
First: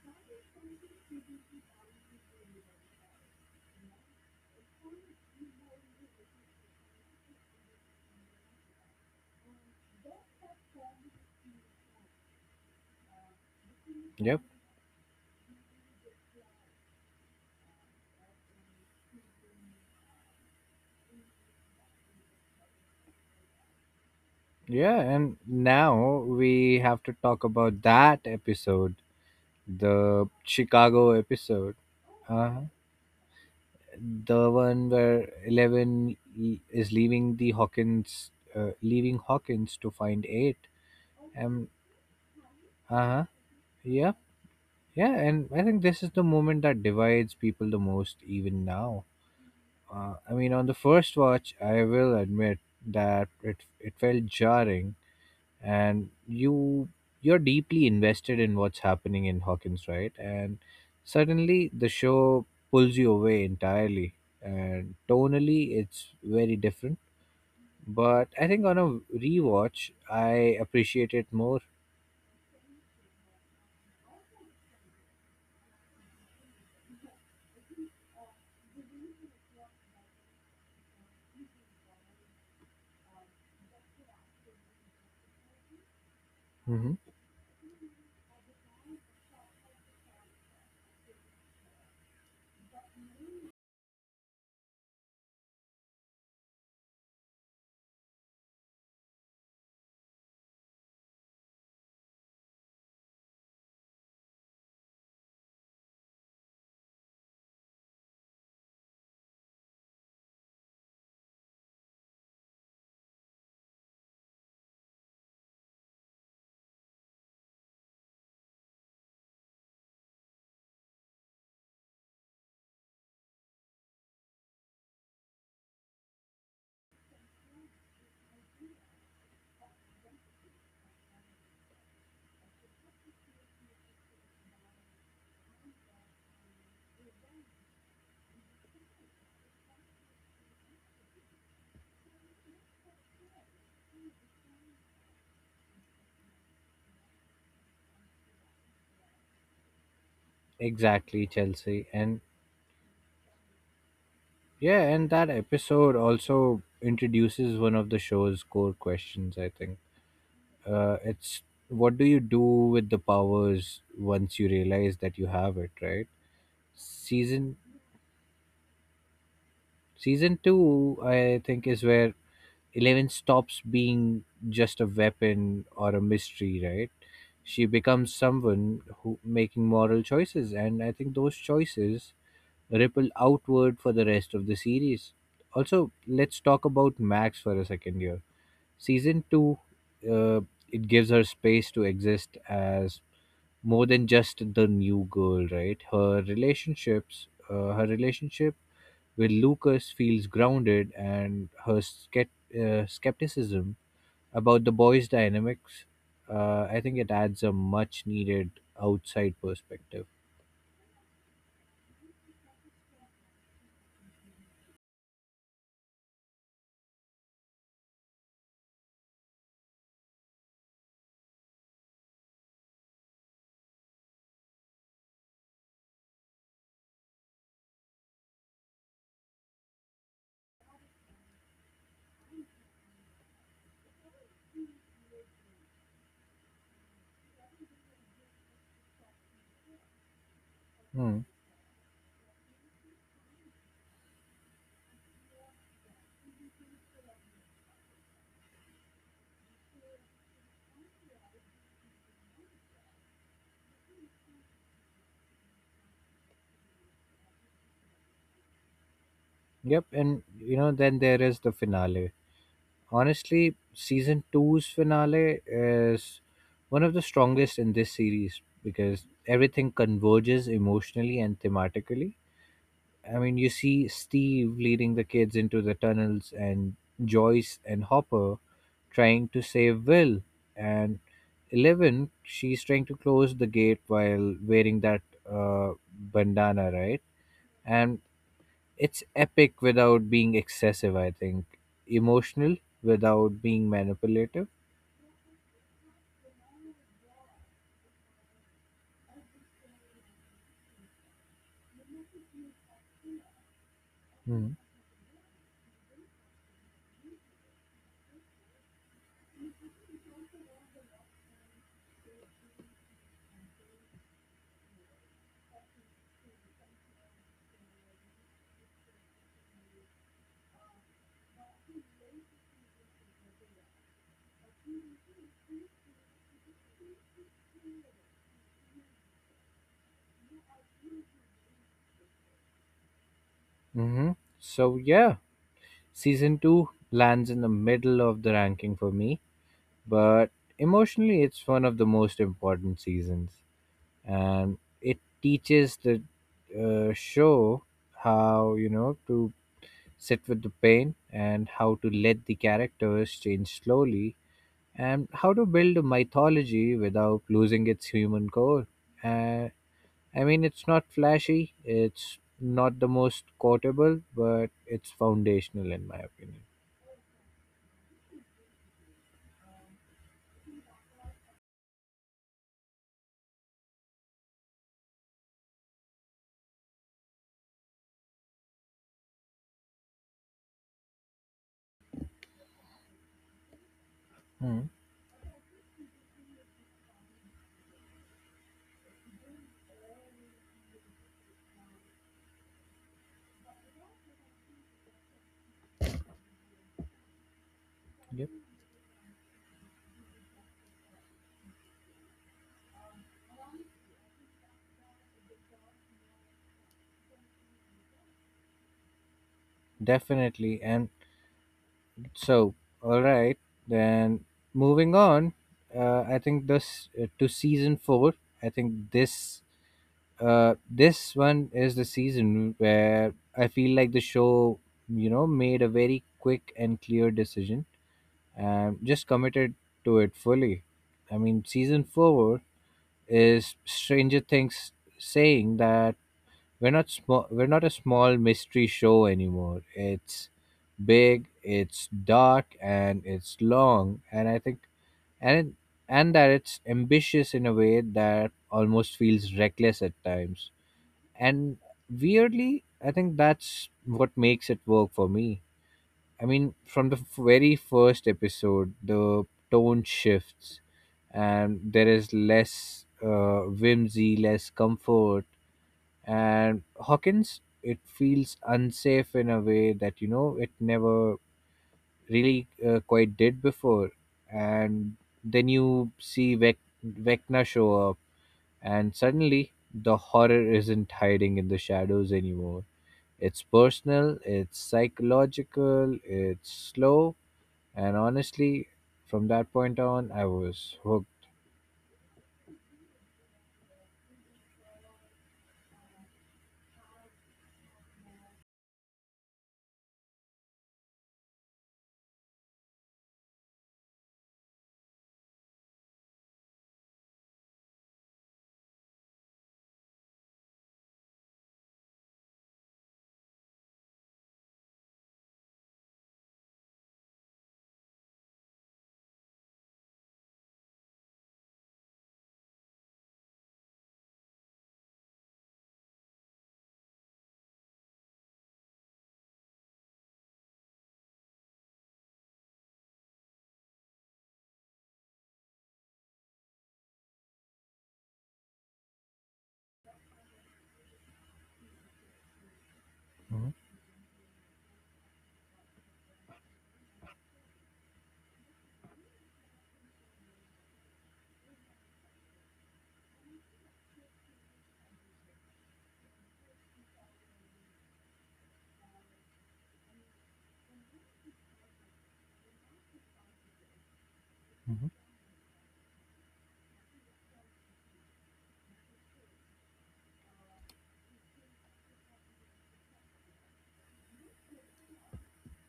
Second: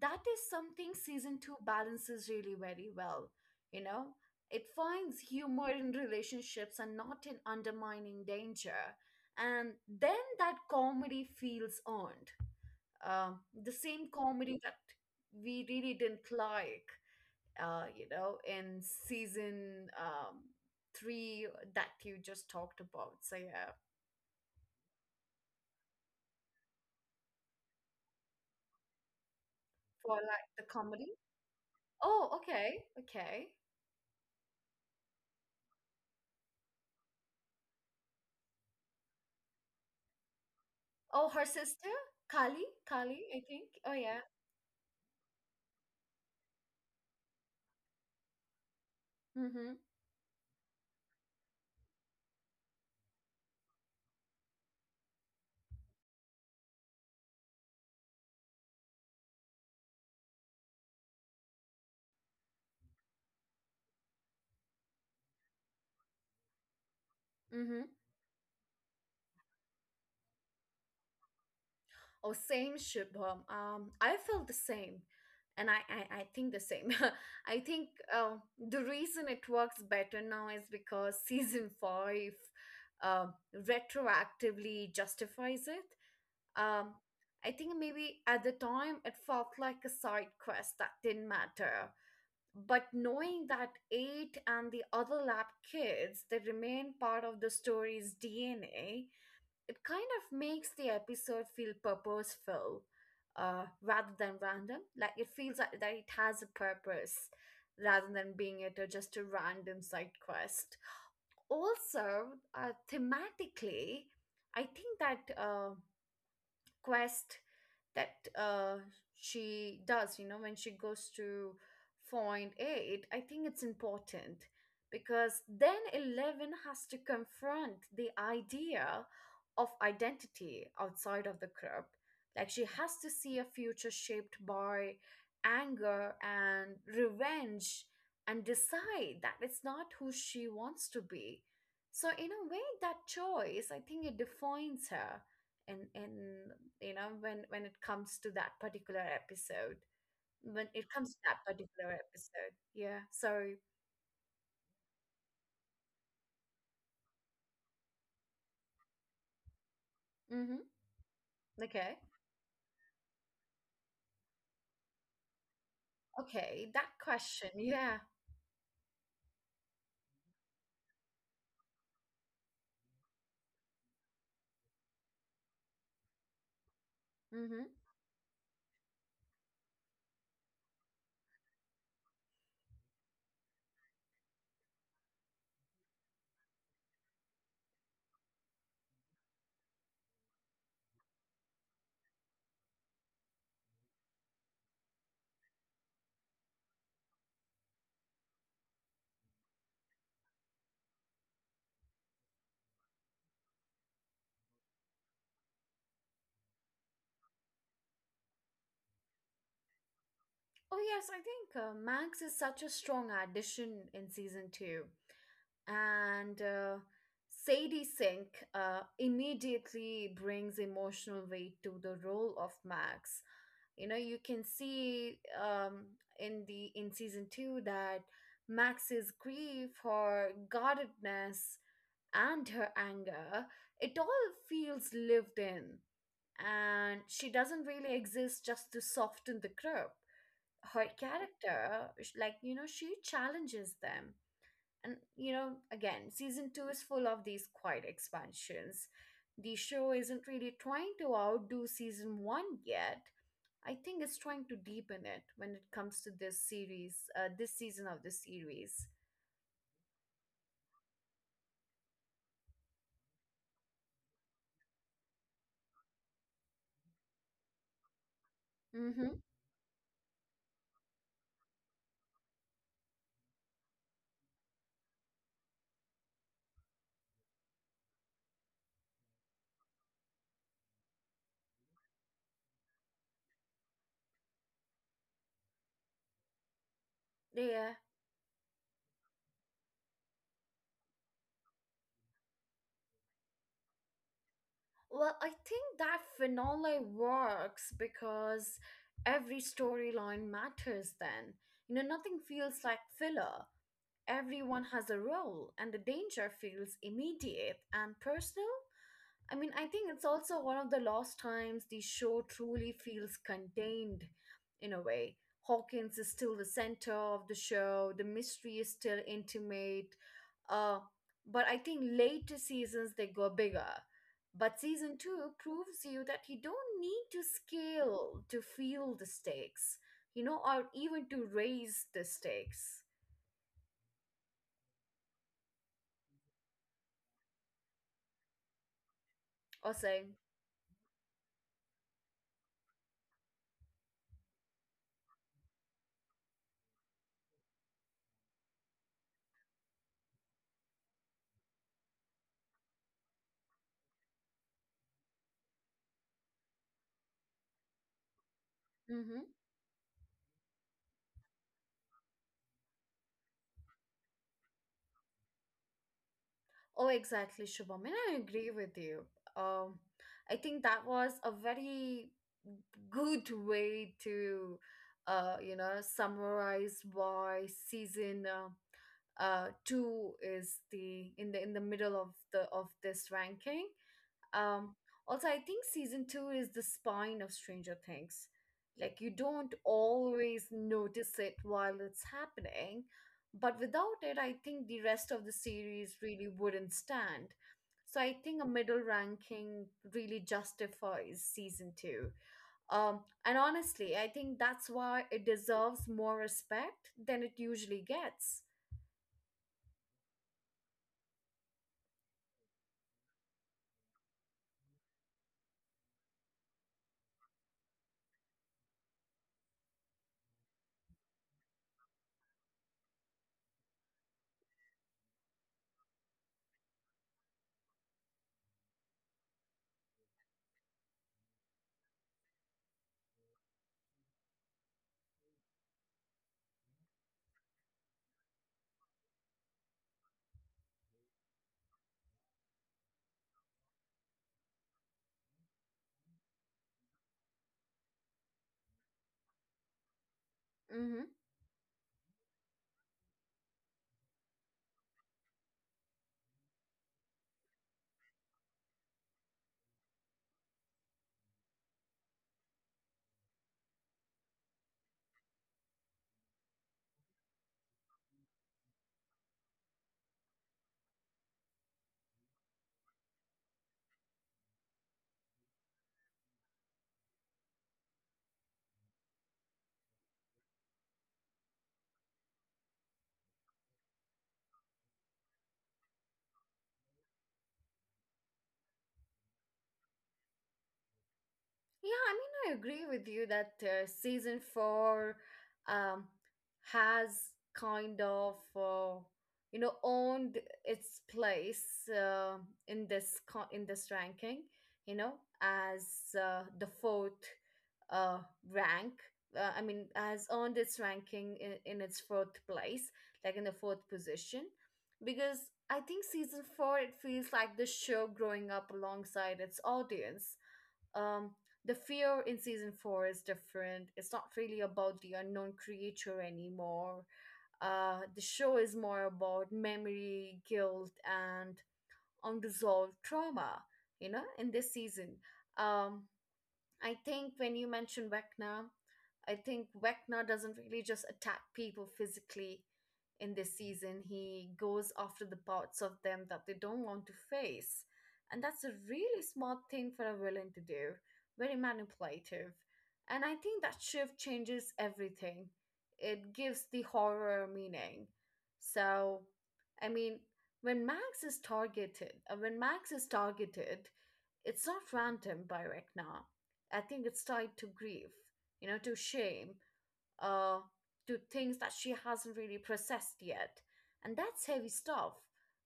S1: that is something season 2 balances really very well, you know. It finds humor in relationships and not in undermining danger, and then that comedy feels earned. The same
S2: Yep.
S1: comedy that we really didn't like, you know, in season, three, that you just talked about. So yeah,
S2: Yeah, and now we have to talk about that episode,
S1: for
S2: the
S1: like the comedy.
S2: Chicago episode.
S1: Oh,
S2: Uh huh.
S1: okay, okay.
S2: The one where Eleven is leaving Hawkins to find Eight.
S1: Oh, her
S2: Um,
S1: sister,
S2: uh
S1: Kali,
S2: huh.
S1: I think. Oh
S2: Yeah,
S1: yeah.
S2: yeah, and I think this is the moment that divides people the most, even now.
S1: Mm-hmm.
S2: I mean, on the first watch, I will admit that it felt jarring, and you're deeply invested in what's happening in Hawkins, right? And suddenly the show pulls you away entirely, and tonally it's very different,
S1: Mm-hmm.
S2: but I think on a rewatch, I appreciate it more.
S1: Oh, same, Shubham. I felt the same, and I think the same. I think the reason it works better now is because season five uh, retroactively justifies it.
S2: Hmm.
S1: Um, I think maybe at the time it felt like a side quest that didn't matter. But knowing that eight and the other lab kids, they remain part of the story's DNA, it kind of makes the episode feel purposeful, rather than random. Like it feels like that it has a purpose rather than being it a, just a random side quest. Also, thematically, I think that. Quest that she does, you know, when she goes to find A. It, I think it's important, because then Eleven has to confront the idea of identity outside of the crib. Like she has to see a future shaped by anger and revenge and decide that it's not who she wants to be. So, in a way, that choice, I think it defines her, in you know, when it comes to that particular episode, when it comes to
S2: Exactly,
S1: that
S2: Chelsea.
S1: particular
S2: And
S1: episode yeah. So,
S2: yeah, and that episode also introduces one of the show's core questions, I think.
S1: mm-hmm.
S2: It's, what
S1: Okay,
S2: do you do with the powers once you realize that you have it, right?
S1: okay, that question,
S2: Season
S1: yeah.
S2: season 2, I think, is where 11 stops being just a weapon or a mystery, right? She
S1: Mm-hmm.
S2: becomes someone who making moral choices, and I think those choices ripple outward for the rest of the series. Also, let's talk about Max for a second here. Season 2, uh, it gives her space to exist as more than just the new girl, right? Her relationships, her relationship with Lucas, feels grounded, and her skepticism about the boys' dynamics, I think it adds a much needed outside perspective.
S1: Oh yes, I think Max is such a strong addition in season two. And Sadie Sink, immediately brings emotional weight to the role of Max. You know, you can see, in the in season two, that Max's grief, her guardedness, and her anger, it all feels lived in. And she doesn't really exist just to soften the group. Her
S2: Hmm.
S1: character like, you know, she challenges them. And you know, again, season two is full of these quiet expansions. The show isn't really trying to outdo season one yet. I think it's trying to deepen it when it comes to this series, this season of the series.
S2: Yep, and you know, then there is the finale. Honestly, season two's finale is one of the strongest in this series because
S1: Mm-hmm.
S2: everything converges emotionally and thematically. I mean, you see Steve leading the kids into the tunnels, and Joyce and Hopper trying to save Will, and Eleven, she's trying to close the gate while wearing that bandana, right?
S1: Yeah.
S2: And it's epic without being excessive, I think. Emotional without being manipulative.
S1: Well, I think that finale works because every storyline matters then. You know, nothing feels like filler. Everyone has a role, and the danger feels immediate and personal. I mean, I think it's also one of the last times the show truly feels contained, in a way. Hawkins is still the center of the show, the mystery is still intimate. Uh, but I think later seasons they go bigger. But season two proves you that you don't need to scale to feel the stakes, you know, or even to raise the stakes.
S2: Mm-hmm. So, yeah, season two lands in the middle of the ranking for me,
S1: Or say,
S2: but emotionally it's one of the most important seasons, and it teaches the show how, you know, to sit with the pain, and how to let the characters change slowly, and how to build a mythology without losing its human core.
S1: mm.
S2: uh, I mean, it's not flashy, it's not the most quotable, but it's foundational in my opinion.
S1: Oh, exactly, Shubham. And I agree with you. Um, I think that was a very good way to, you know, summarize why season, two is the, in the middle of the of this ranking.
S2: Hmm.
S1: Um, also, I think season two is the spine of Stranger Things. Like, you don't always notice it while it's happening, but without it, I think the rest of the series really wouldn't stand. So, I
S2: Yep.
S1: think a middle ranking really justifies season two. And honestly, I think that's why it deserves more respect than it usually gets.
S2: Definitely. And so, all right, then moving on. I think this to season four. I think this this one is the season where I feel like the show, you know, made a very quick and clear decision and just committed to it fully. I mean, season four is Stranger Things saying that we're not small. We're not a small mystery show anymore. It's big, it's dark, and it's long. And I think and it, and that it's ambitious in a way that almost feels reckless at times.
S1: Mm-hmm.
S2: And weirdly, I think that's what makes it work for me. I mean, from the very first episode, the tone shifts, and there is less whimsy, less comfort, and Hawkins, it feels unsafe in a way that, you know, it never really quite did before. And then you see Vecna show up, and suddenly the horror isn't hiding in the shadows anymore. It's personal, it's psychological, it's slow, and honestly, from that point on, I was hooked.
S1: Yeah, I mean, I agree with you that season four, um, has kind of, you know, owned its place in this in this ranking, you know, as the fourth uh, rank. Has earned its ranking in its fourth place, like in the fourth position, because I think season four it feels like the show growing up alongside its audience. um the fear in season 4 is different. It's not really about the unknown creature anymore. The show is more about memory, guilt, and unresolved trauma, you know, in this season. um I think when you mention Vecna, I think Vecna doesn't really just attack people physically in
S2: Mhm,
S1: this season. He goes after the parts of them that they don't want to face. And that's a really smart thing for a villain to do, very manipulative. And I think that shift changes everything. It gives the horror meaning. So, I mean, when Max is targeted, it's
S2: mhm.
S1: not random by Rekna. I think it's tied to grief, you know, to shame, uh, to things that she hasn't really processed yet. And that's heavy stuff,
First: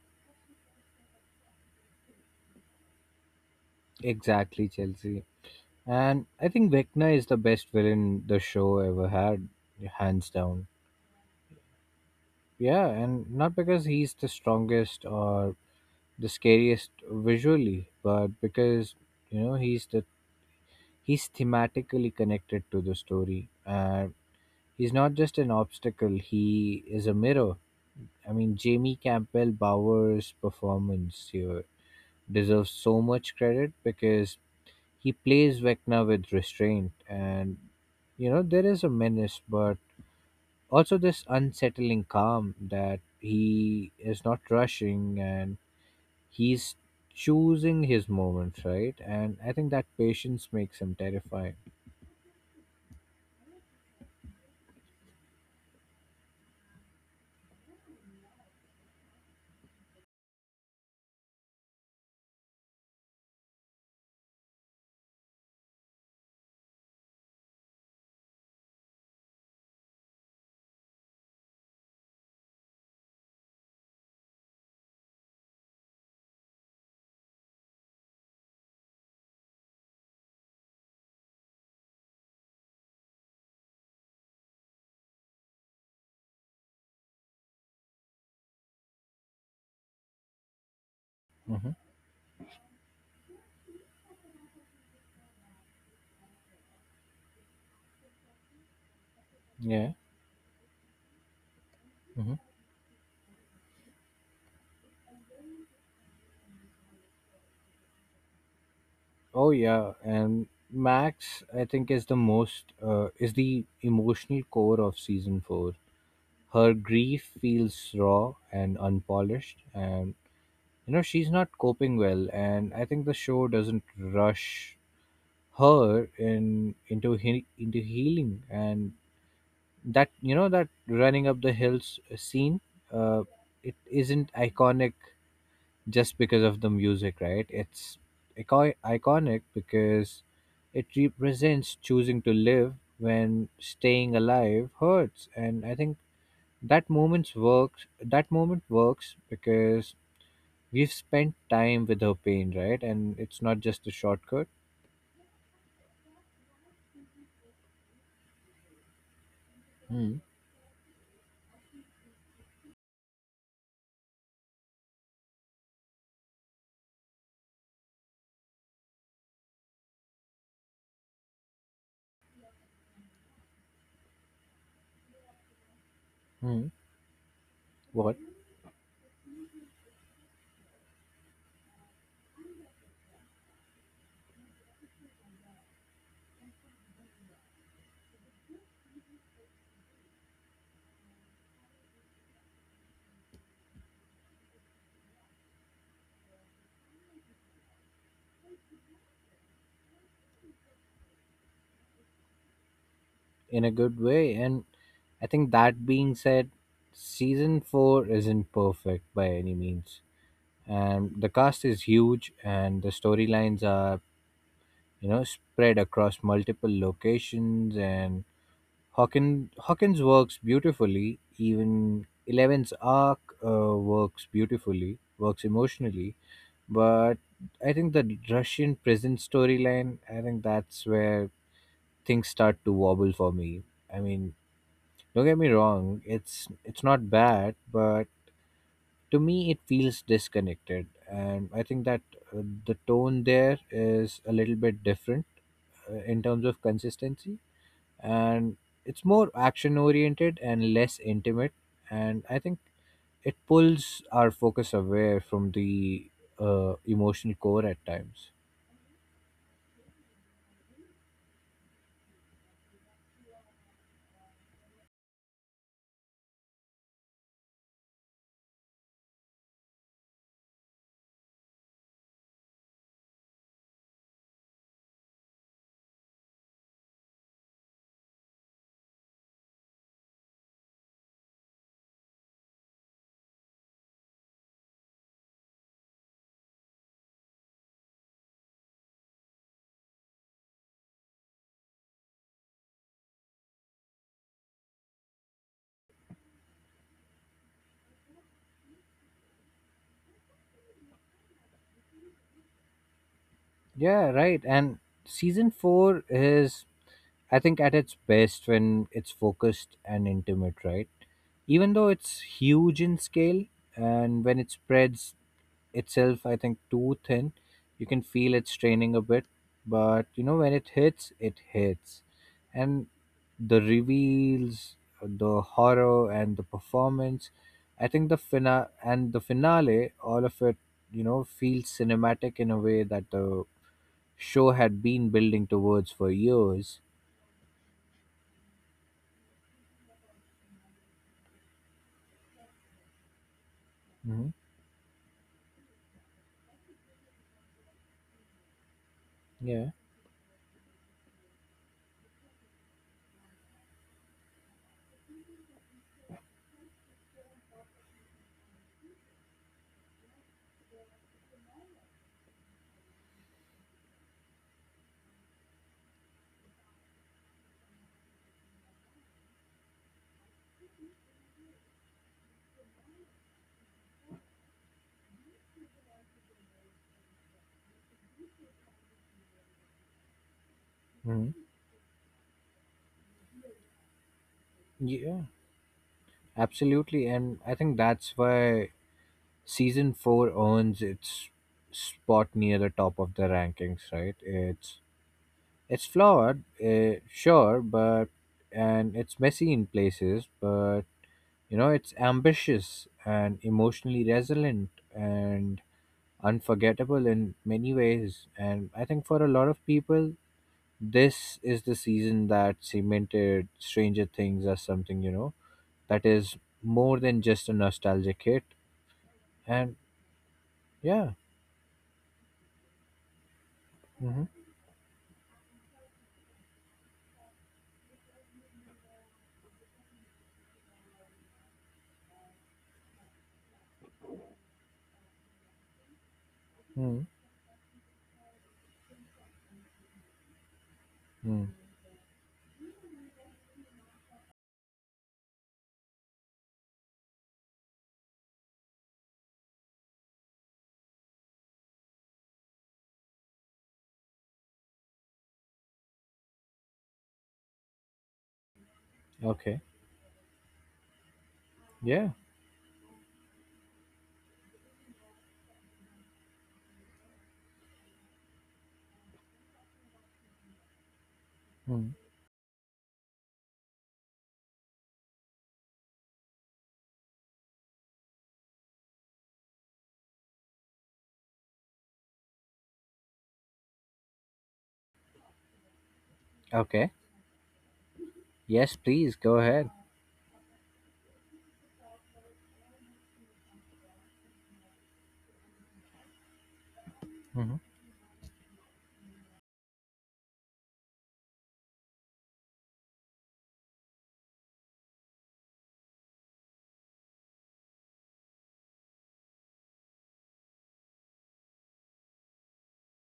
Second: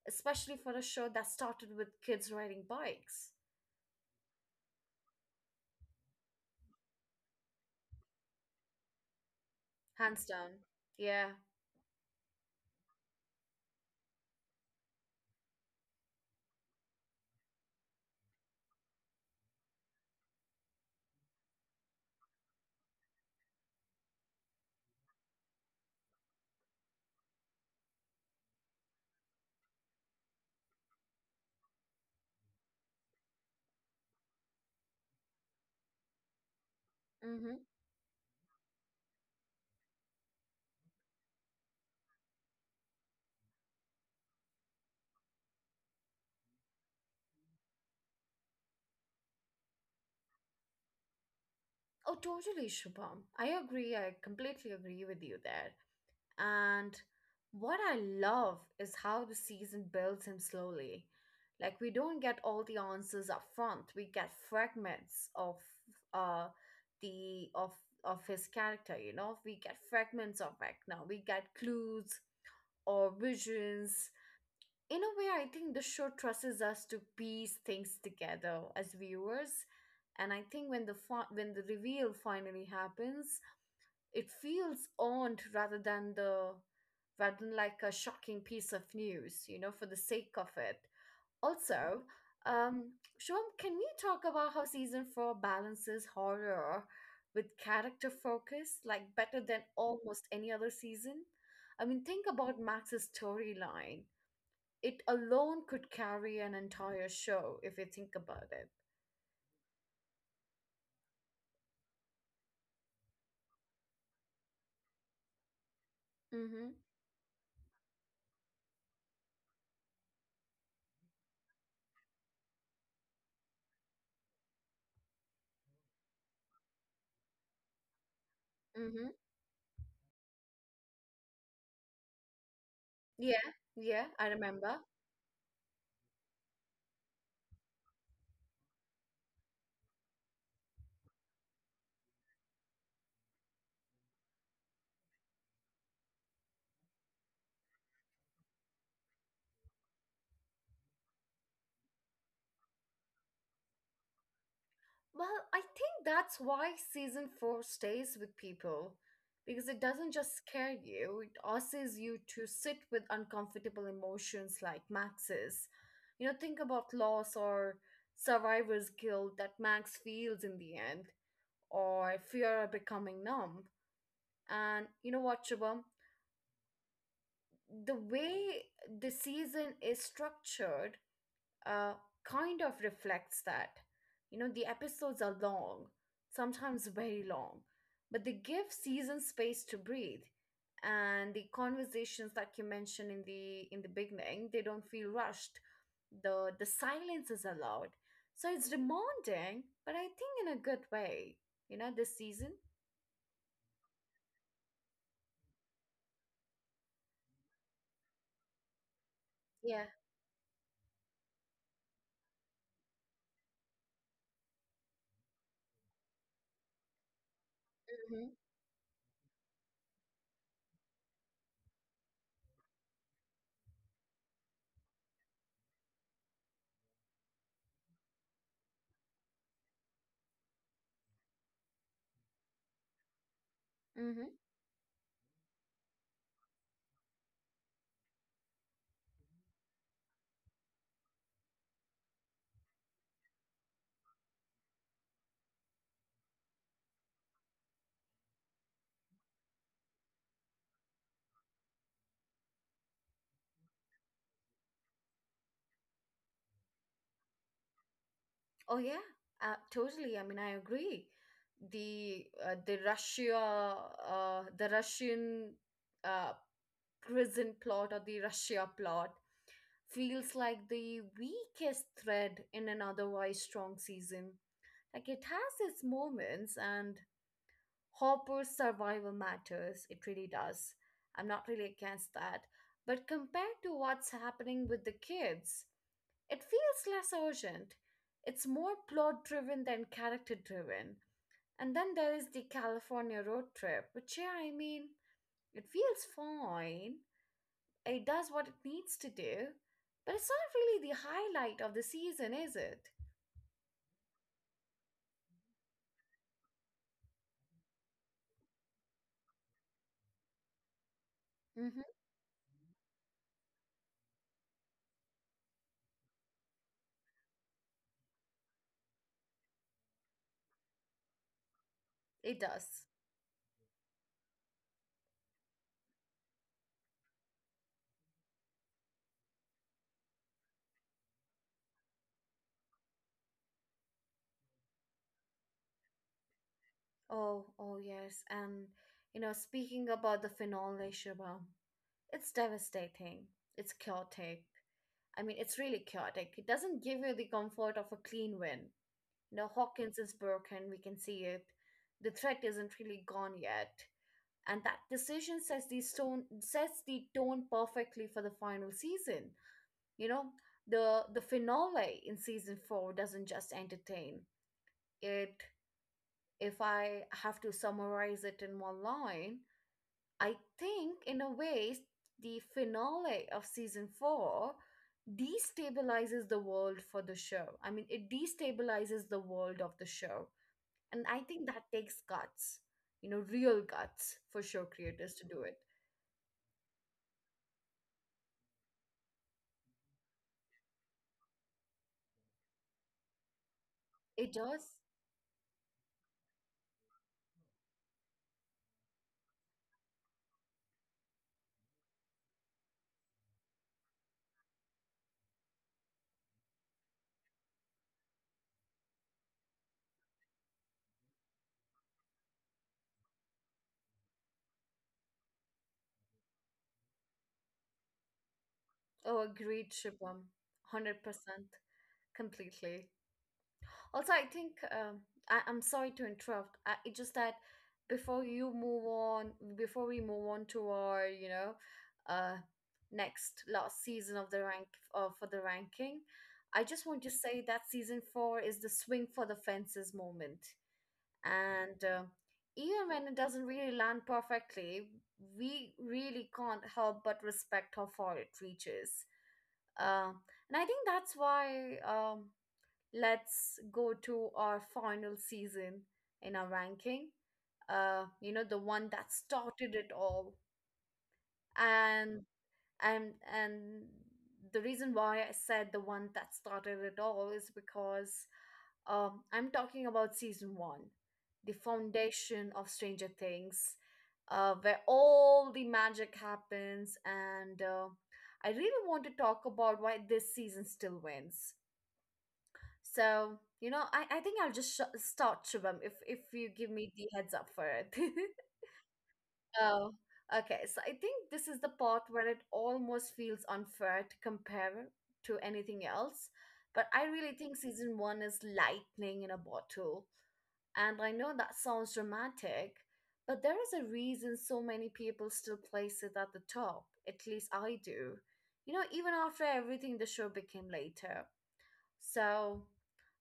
S1: especially for a show that started with kids riding bikes.
S2: Exactly, Chelsea. And I think Vecna is the best villain the show ever had,
S1: Hands
S2: hands
S1: down.
S2: down.
S1: Yeah.
S2: Yeah, and not because he's the strongest or the scariest visually, but because, you know, he's the he's thematically connected to the story. He's not just an obstacle; he is a mirror. I mean, Jamie Campbell Bower's performance here deserves so much credit because he plays Vecna with restraint, and
S1: Mm-hmm.
S2: you know there is a menace, but also this unsettling calm that he is not rushing, and he's choosing his moments right, and I think that patience makes him terrifying.
S1: Oh, totally, Shubham. I agree. I completely agree with you there. And what I love is how the season builds him slowly. Like we don't get all the answers up front. We get fragments of uh the of his character, you know? We get fragments of Vecna. We get clues or visions. In a way, I think the show trusts us to piece things together as viewers. And I think when the reveal finally happens, it feels owned rather than like a shocking piece of news, you know, for the sake of it.
S2: Hmm.
S1: Also, um, Shom, can we talk about how season four balances horror with character focus, like better than
S2: Yeah.
S1: almost any other season? I mean, think
S2: Hmm.
S1: about Max's storyline. It alone could carry an entire show if you think about it.
S2: Oh yeah, and Max, I think, is the most is the emotional core of season 4.
S1: Mm-hmm.
S2: Her grief feels raw and unpolished, and you know she's not coping well, and I think the show doesn't rush her in into he, into healing, and
S1: Mm-hmm.
S2: that, you know, that running up the hills scene, uh,
S1: Yeah,
S2: it
S1: yeah, I
S2: isn't
S1: remember.
S2: iconic just because of the music, right? It's iconic because it represents choosing to live when staying alive hurts, and I think that moment works because we've spent time with her pain, right? And it's not just a shortcut.
S1: Well, I think that's why season four stays with people, because it doesn't
S2: Hmm.
S1: just scare you, it asks you to sit with uncomfortable emotions like Max's. You know, think about loss or survivor's guilt that Max feels in the end, or fear of becoming numb. And you know what, Shubham?
S2: Hmm.
S1: The
S2: What
S1: way the season is structured, uh, kind of reflects that. You know, the episodes are long, sometimes very long, but they give season space to breathe. And the conversations that you mentioned in the beginning, they don't feel rushed. The silence is allowed. So it's demanding, but I think in a good way. You know, this season.
S2: in a good way. And I think that being said, season four isn't perfect by any
S1: Yeah.
S2: means. And the cast is huge, and the storylines are, you know, spread across multiple locations. And Hawkins works beautifully. Even Eleven's arc uh, works beautifully, works emotionally. But I think the Russian prison storyline, I think that's where things start to wobble for me. I
S1: Mm-hmm.
S2: mean, don't get me wrong, it's not bad, but to me it feels disconnected, and I think that the tone there is a little bit different in terms of consistency, and it's more action oriented and less intimate, and I think it pulls our focus away from the emotional core at times.
S1: Oh yeah, totally. I mean, I agree. The uh, the Russia the Russian uh, prison plot or the Russia plot feels like the weakest thread in an otherwise strong season. Like it has its moments, and Hopper's survival matters. It really does. I'm not really against that. But compared to what's happening with the kids, it feels less urgent. It's more plot driven than character driven. And then there is the California road trip, which, yeah, I mean, it feels fine. It does what it needs to do. But it's not really the highlight of the season, is it?
S2: Yeah, right. And season four is, I think, at its best when it's focused and intimate, right? Even
S1: Mm-hmm.
S2: though it's huge in scale, and when it spreads itself, I think, too thin, you can feel it straining a bit, but you know, when it hits, it hits.
S1: It does.
S2: And the reveals, the horror, and the performance, I think the finale, all of it, you know, feels cinematic in a way that the show had been building towards for years.
S1: Oh, oh, yes. And, you know, speaking about the finale, Shiva, it's devastating. It's
S2: Hmm.
S1: chaotic. I mean, it's really chaotic. It doesn't give you the comfort of a clean win. Now
S2: Yeah.
S1: Hawkins is broken, we can see it. The threat isn't really gone yet. And that decision sets the stone sets the tone perfectly for the final season. You know, the finale in season four doesn't just entertain. It, if I have to summarize it in one line, I think in a way the finale of season four destabilizes the world for the show. I mean, it destabilizes the world of the show. And I
S2: Hmm.
S1: think that takes guts, you know, real guts for show creators to
S2: Yeah.
S1: do it.
S2: Absolutely, and I think that's why season four earns its spot near the top of the rankings. Right?
S1: It does.
S2: It's flawed, sure, but and it's messy in places, but you know it's ambitious and emotionally resilient and unforgettable in many ways. And I think for a lot of people, this is the season that cemented Stranger Things as something, you know, that is more than just a nostalgic hit.
S1: Oh, agreed,
S2: And
S1: Shubham.
S2: yeah.
S1: 100% completely. Also, I
S2: Mm-hmm.
S1: think I'm sorry to interrupt. It's just that before you move on, before we move on to our, you know, uh, next last season of the rank for the ranking, I just want to
S2: Mm.
S1: say that season four is the swing for the fences moment.
S2: Mm.
S1: And even when it doesn't really land perfectly, we really can't help but respect how far it reaches. Uh, and I think that's why let's go to our final season in our ranking. You know, the one that
S2: Okay.
S1: started it all.
S2: Yeah.
S1: And and the reason why I said the one that started it all is because I'm talking about season one, the
S2: Mm.
S1: foundation of Stranger Things, where all the magic happens. And I really want to talk about why this season still wins. So, you know, I think I'll just start, Shubham, if you give me
S2: Okay.
S1: the heads up for it.
S2: Yes, please go ahead.
S1: Oh, okay. So I think this is the part where it almost feels unfair to compare to anything else. But I really
S2: Mm-hmm.
S1: think season one is lightning in a bottle. And I know that sounds dramatic, but there is a reason so many people still place it at the top. At least I do. You know, even after everything the show became later. So,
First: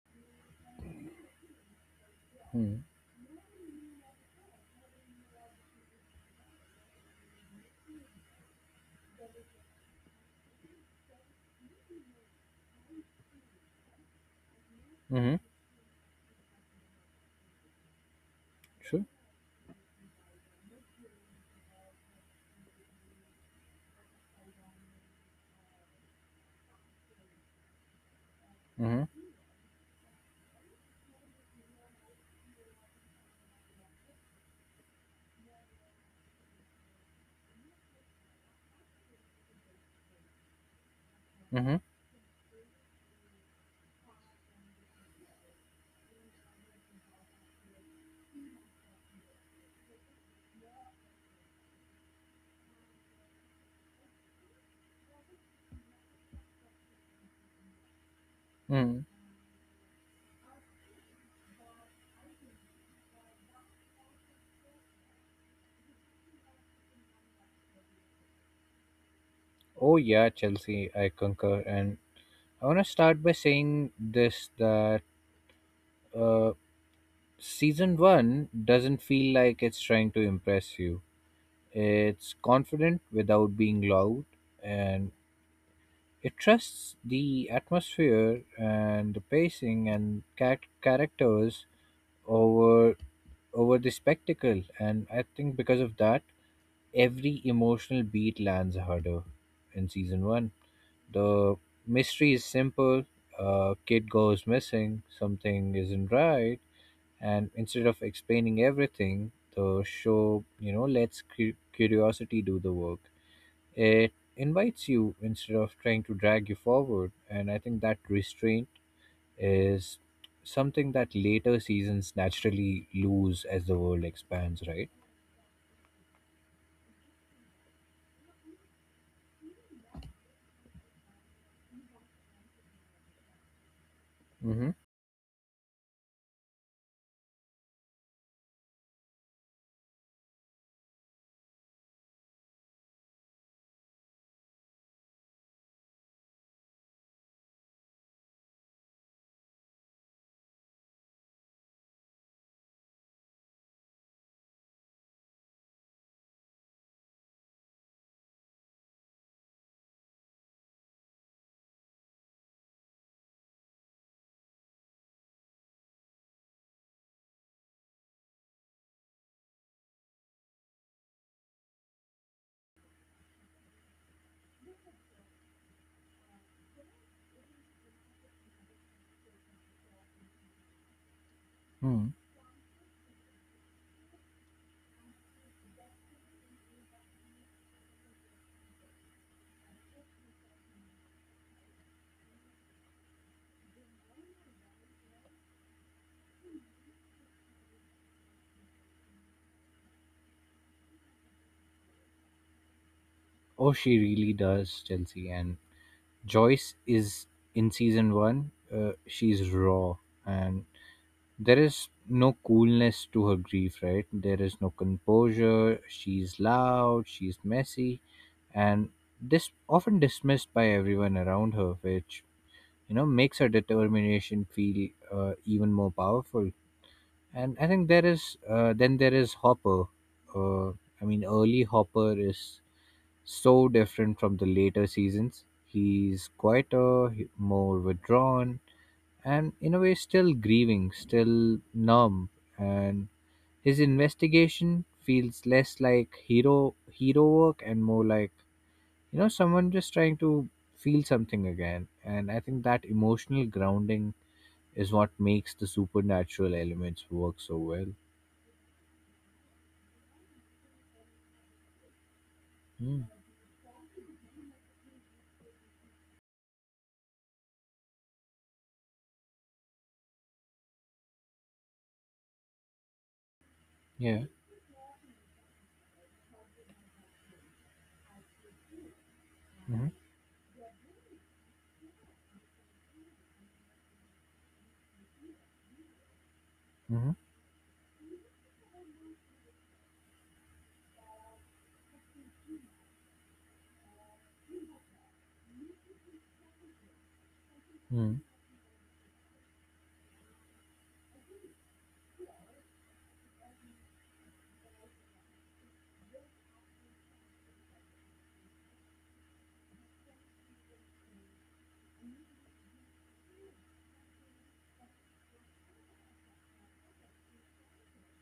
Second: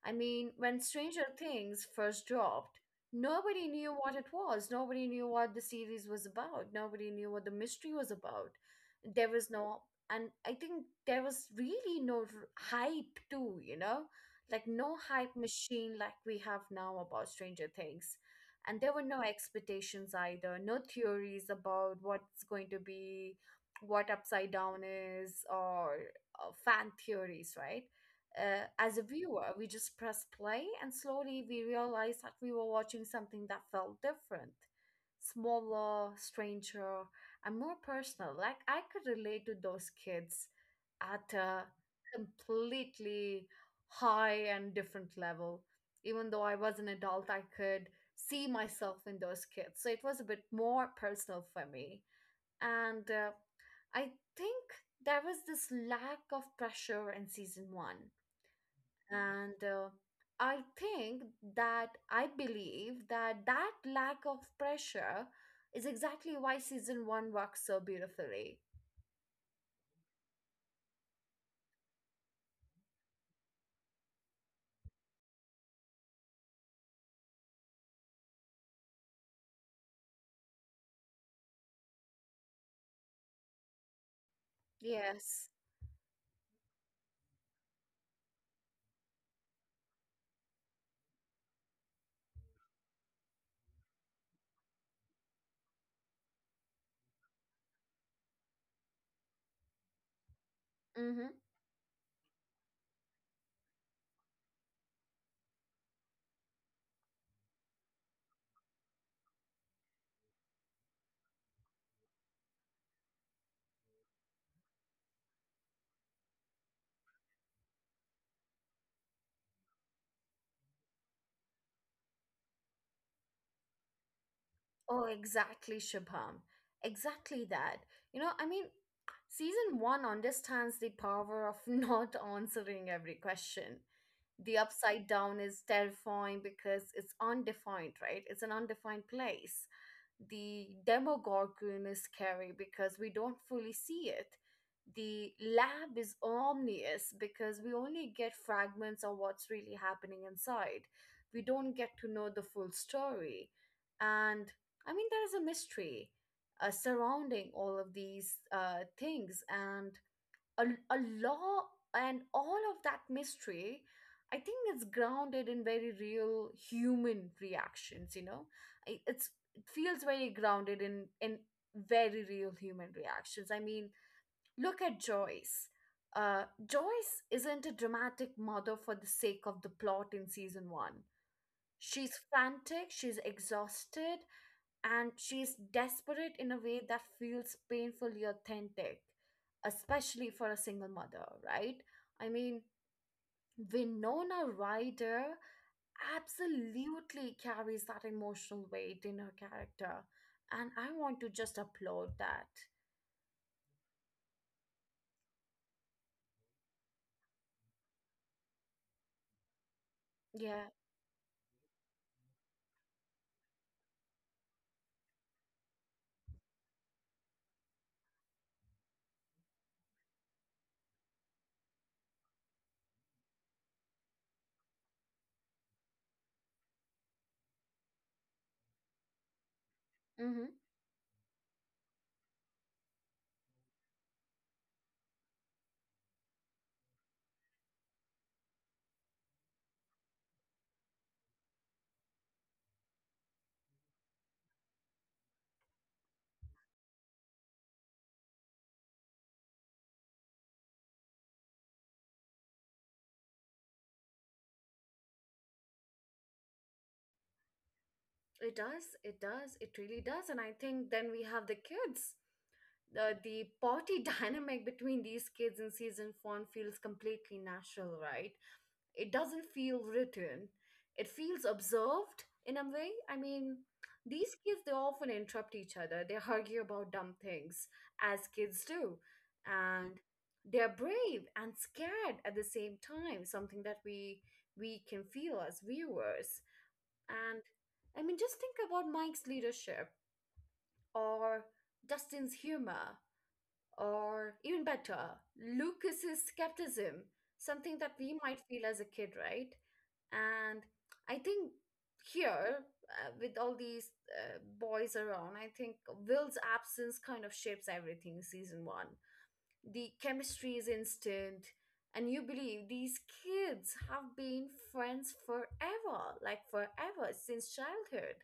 S1: I mean, when Stranger Things first
S2: Mm-hmm.
S1: dropped, nobody knew what it was. Nobody knew what the series was about. Nobody knew what the mystery was about. There was no, And I think there was really no hype too, you know? Like no hype
S2: Mm-hmm.
S1: machine like we have now about Stranger Things. And there were
S2: Sure.
S1: no expectations either, no theories about what's going to be, what Upside Down is, or fan theories, right? As a
S2: Mm-hmm.
S1: viewer, we just pressed play and slowly we realized that we were watching something that felt different, smaller, stranger, and more personal. Like I could relate to those kids at a
S2: Mm-hmm.
S1: completely high and different level. Even though I was an adult, I could see myself in those kids. So it was a bit more personal for me. And I think there was this lack of pressure in season one,
S2: Mm.
S1: and i think I believe that that lack of pressure is exactly why season 1 works so beautifully.
S2: Oh yeah, Chelsea, I concur. And I wanna start by saying this that uh season one doesn't feel like it's trying to impress you. It's confident without being loud, and
S1: Yes.
S2: it trusts the atmosphere and the pacing and characters over over the spectacle, and I think because of that, every emotional beat lands harder in season 1.
S1: Mm-hmm.
S2: The mystery is simple: a kid goes missing, something isn't right, and instead of explaining everything, the show, you know, lets curiosity do the work. It invites you instead of trying to drag you forward, and I think that restraint is something that later seasons naturally lose as the world expands, right?
S1: Oh, exactly, Shubham. Exactly that. You know, I mean, season one understands the power of not answering every question. The
S2: Mm-hmm.
S1: upside down is terrifying because it's undefined, right? It's an undefined place. The demagoguery is scary because we don't fully see it. The lab is omnious because we only get fragments of what's really happening inside. We don't get to know the full story. And I mean, there is a mystery surrounding all of these things. And a law and all of that mystery, I think it's grounded in very real human reactions, you know? I- it's it feels very grounded in very real human reactions I mean Look at Joyce. Joyce isn't a dramatic mother for the sake of the plot in season one.
S2: Hmm.
S1: She's frantic, she's exhausted, and she's desperate in a way that feels painfully authentic, especially for a single mother, right? I mean, Winona Ryder absolutely carries that emotional weight in her character, and I want to just applaud that.
S2: Oh, she really does, Chelsea. And Joyce is in season one, she's raw, and
S1: Yeah.
S2: there is no coolness to her grief, right? There is no composure. She's loud, she's messy, and this often dismissed by everyone around her, which, you know, makes her determination feel even more powerful. And I think there is then there is Hopper.
S1: Mm-hmm.
S2: Uh, I mean, early Hopper is so different from the later seasons. He's quieter, more withdrawn, and in a way, still grieving, still numb. And his investigation feels less like hero work and more like, you know, someone just trying to feel something again. And I think that emotional grounding is what makes the supernatural elements work so well.
S1: It does. It does. It really does. And I think then we have the kids.
S2: Mm,
S1: The party dynamic between these kids in season four feels completely natural, right? It doesn't feel written, it feels observed in a way. I mean,
S2: yeah.
S1: these kids, they often interrupt each other, they argue about dumb things, as kids do.
S2: Hmm.
S1: And they're brave and scared at the same time, something that we can feel as viewers.
S2: Hmm.
S1: And I mean, just think about Mike's leadership or Dustin's humor, or even better, Lucas's skepticism, something that
S2: Hmm.
S1: we might feel as a kid, right? And I think here, with all these boys around, I think Will's absence kind of shapes everything in season one. The chemistry is instant, and you believe these kids have been friends forever, like forever since childhood.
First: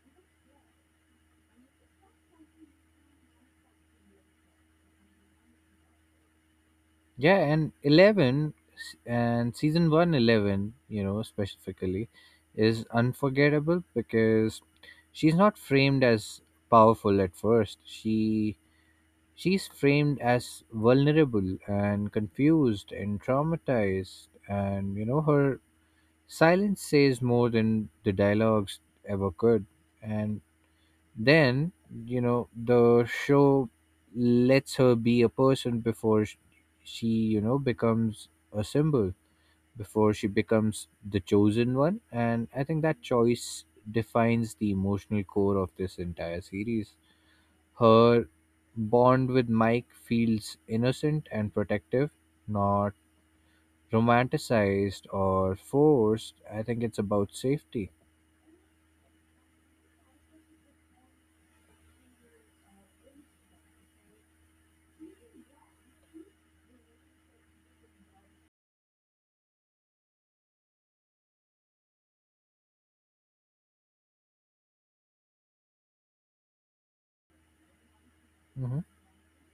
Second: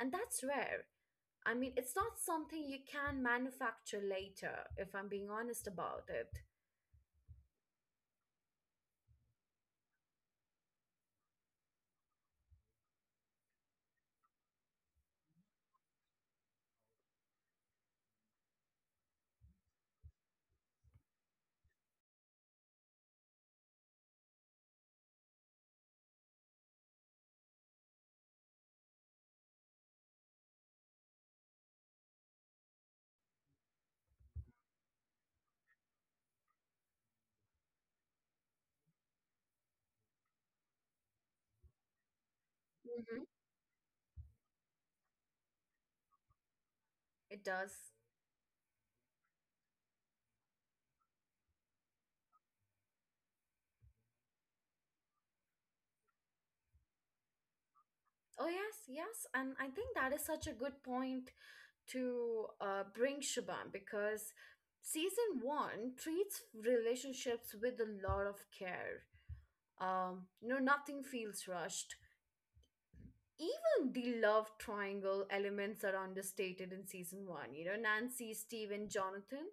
S1: And that's rare. I mean, it's not something you can manufacture later, if I'm being honest about it.
S2: Yeah, and season one, eleven, you know, specifically is unforgettable because she's not framed as powerful at first. She she's framed as vulnerable and confused and traumatized, and you know her silence says more than the dialogues ever could. And then, you know, the show lets her be a person before she, you know, becomes a symbol, before she becomes the chosen one. And I think that
S1: Hmm.
S2: choice defines the emotional core of this entire series.
S1: It does.
S2: Her bond with Mike feels innocent and protective, not romanticized or forced. I think it's about safety.
S1: Oh, yes, yes. And I think that is such a good point to bring Shubham, because season one treats relationships with a lot of care. You know, nothing feels rushed. Even the love triangle elements are understated in season one. You know, Nancy, Steve,
S2: Hmm.
S1: and Jonathan,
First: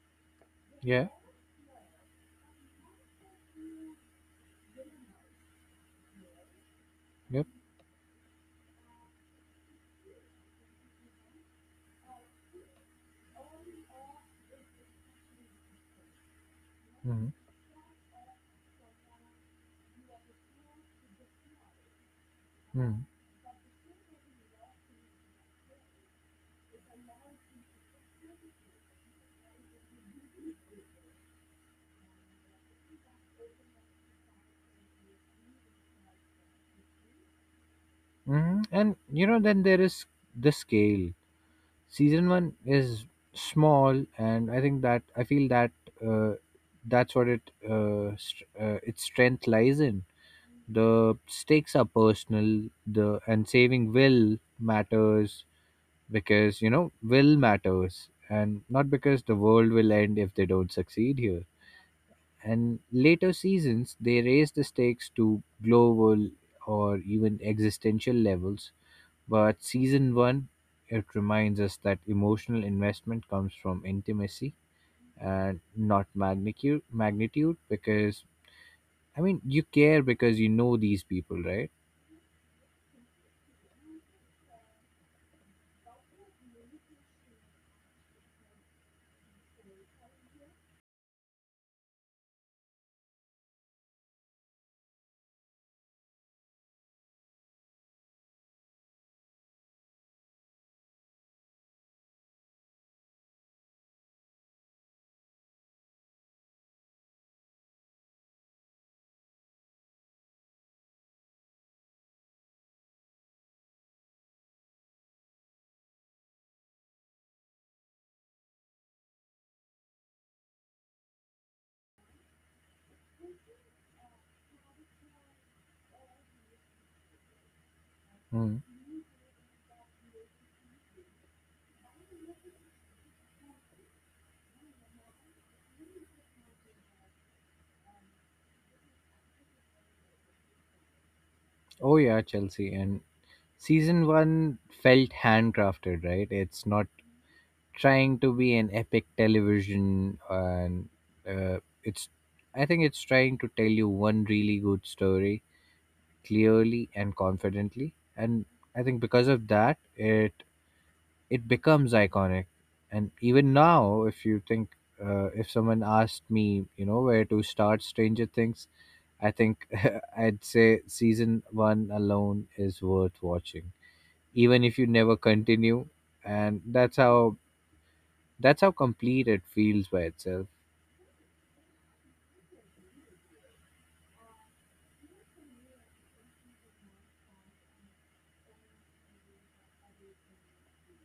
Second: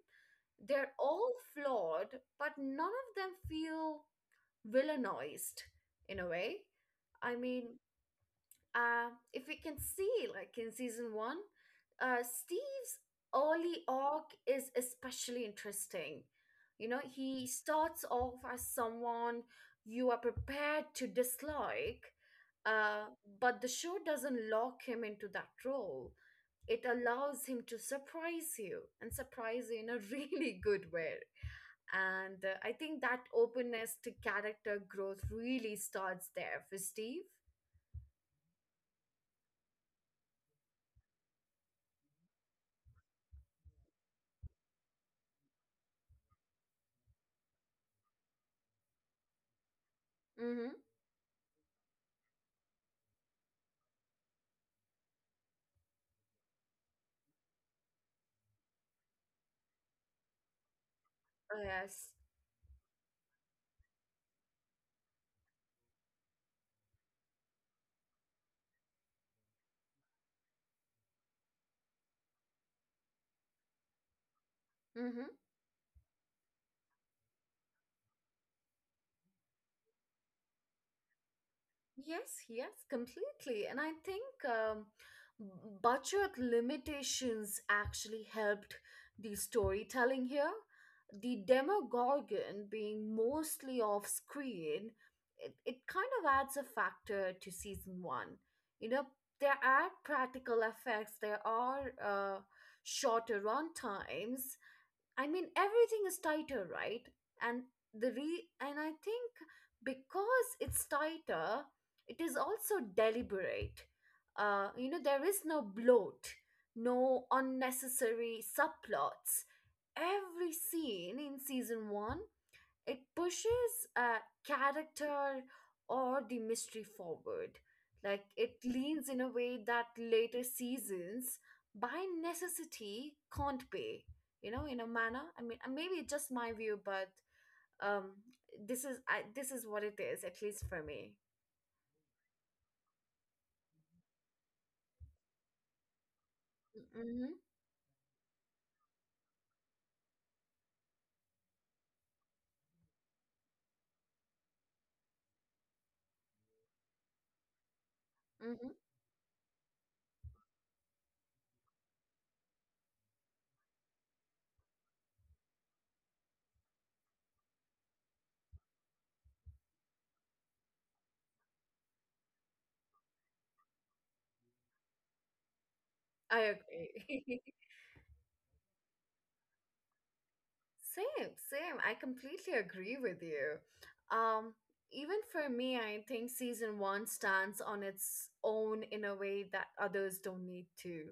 S1: they're
S2: Yeah.
S1: all flawed, but none of them feel villainized in a way. I
S2: Yep.
S1: mean, if we can see, like in season one, Steve's early arc is especially interesting. You know,
S2: Hmm.
S1: he starts off as someone you are prepared to dislike, uh, but the show doesn't lock him into that role. It allows him to surprise you, and surprise you in a really good way. And I think that openness to character growth really starts there for Steve.
S2: Mhm. And you know, then there is the scale. Season one is small, and I think that I feel that uh, that's what it st- its strength lies in.
S1: Mm-hmm.
S2: The stakes are personal. The and Saving Will matters because, you know, Will matters, and not because the world will end if they don't succeed here.
S1: Oh, yes.
S2: And later seasons, they raise the stakes to global or even existential levels, but season one, it reminds us that emotional investment comes from intimacy
S1: Mm-hmm.
S2: and not magnitude, because I mean, you care because you know these people, right?
S1: Yes, yes, completely. And I think budget limitations actually helped the storytelling here. The Demogorgon being mostly off screen, it kind of adds a factor to season one. You know, there are practical effects, there are shorter run times, I mean, everything is tighter, right? And the re and I think because it's tighter, it is also deliberate. There is no bloat, no unnecessary subplots. Every scene in season one it pushes character or the mystery forward. Like it
S2: Mm.
S1: leans in a way that later seasons, by necessity, can't pay. You know, in a manner. I mean, and maybe it's just my view, but um, this is this is what it is, at least for me.
S2: Oh yeah, Chelsea. And season one felt handcrafted, right? It's not
S1: Mm-hmm.
S2: trying to be an epic television, and it's. I think it's trying to tell you one really good story clearly and confidently, and
S1: Mm-hmm.
S2: I think because of that, it becomes iconic. And even now, if you think, if someone asked me, you know, where to start Stranger Things, I think I'd say season one alone is worth watching, even if you never continue.
S1: I
S2: And
S1: agree.
S2: that's how complete it feels by itself.
S1: Same, same. I completely agree with you. Um, Even for me, I think season one stands on its own in a way that others don't need to.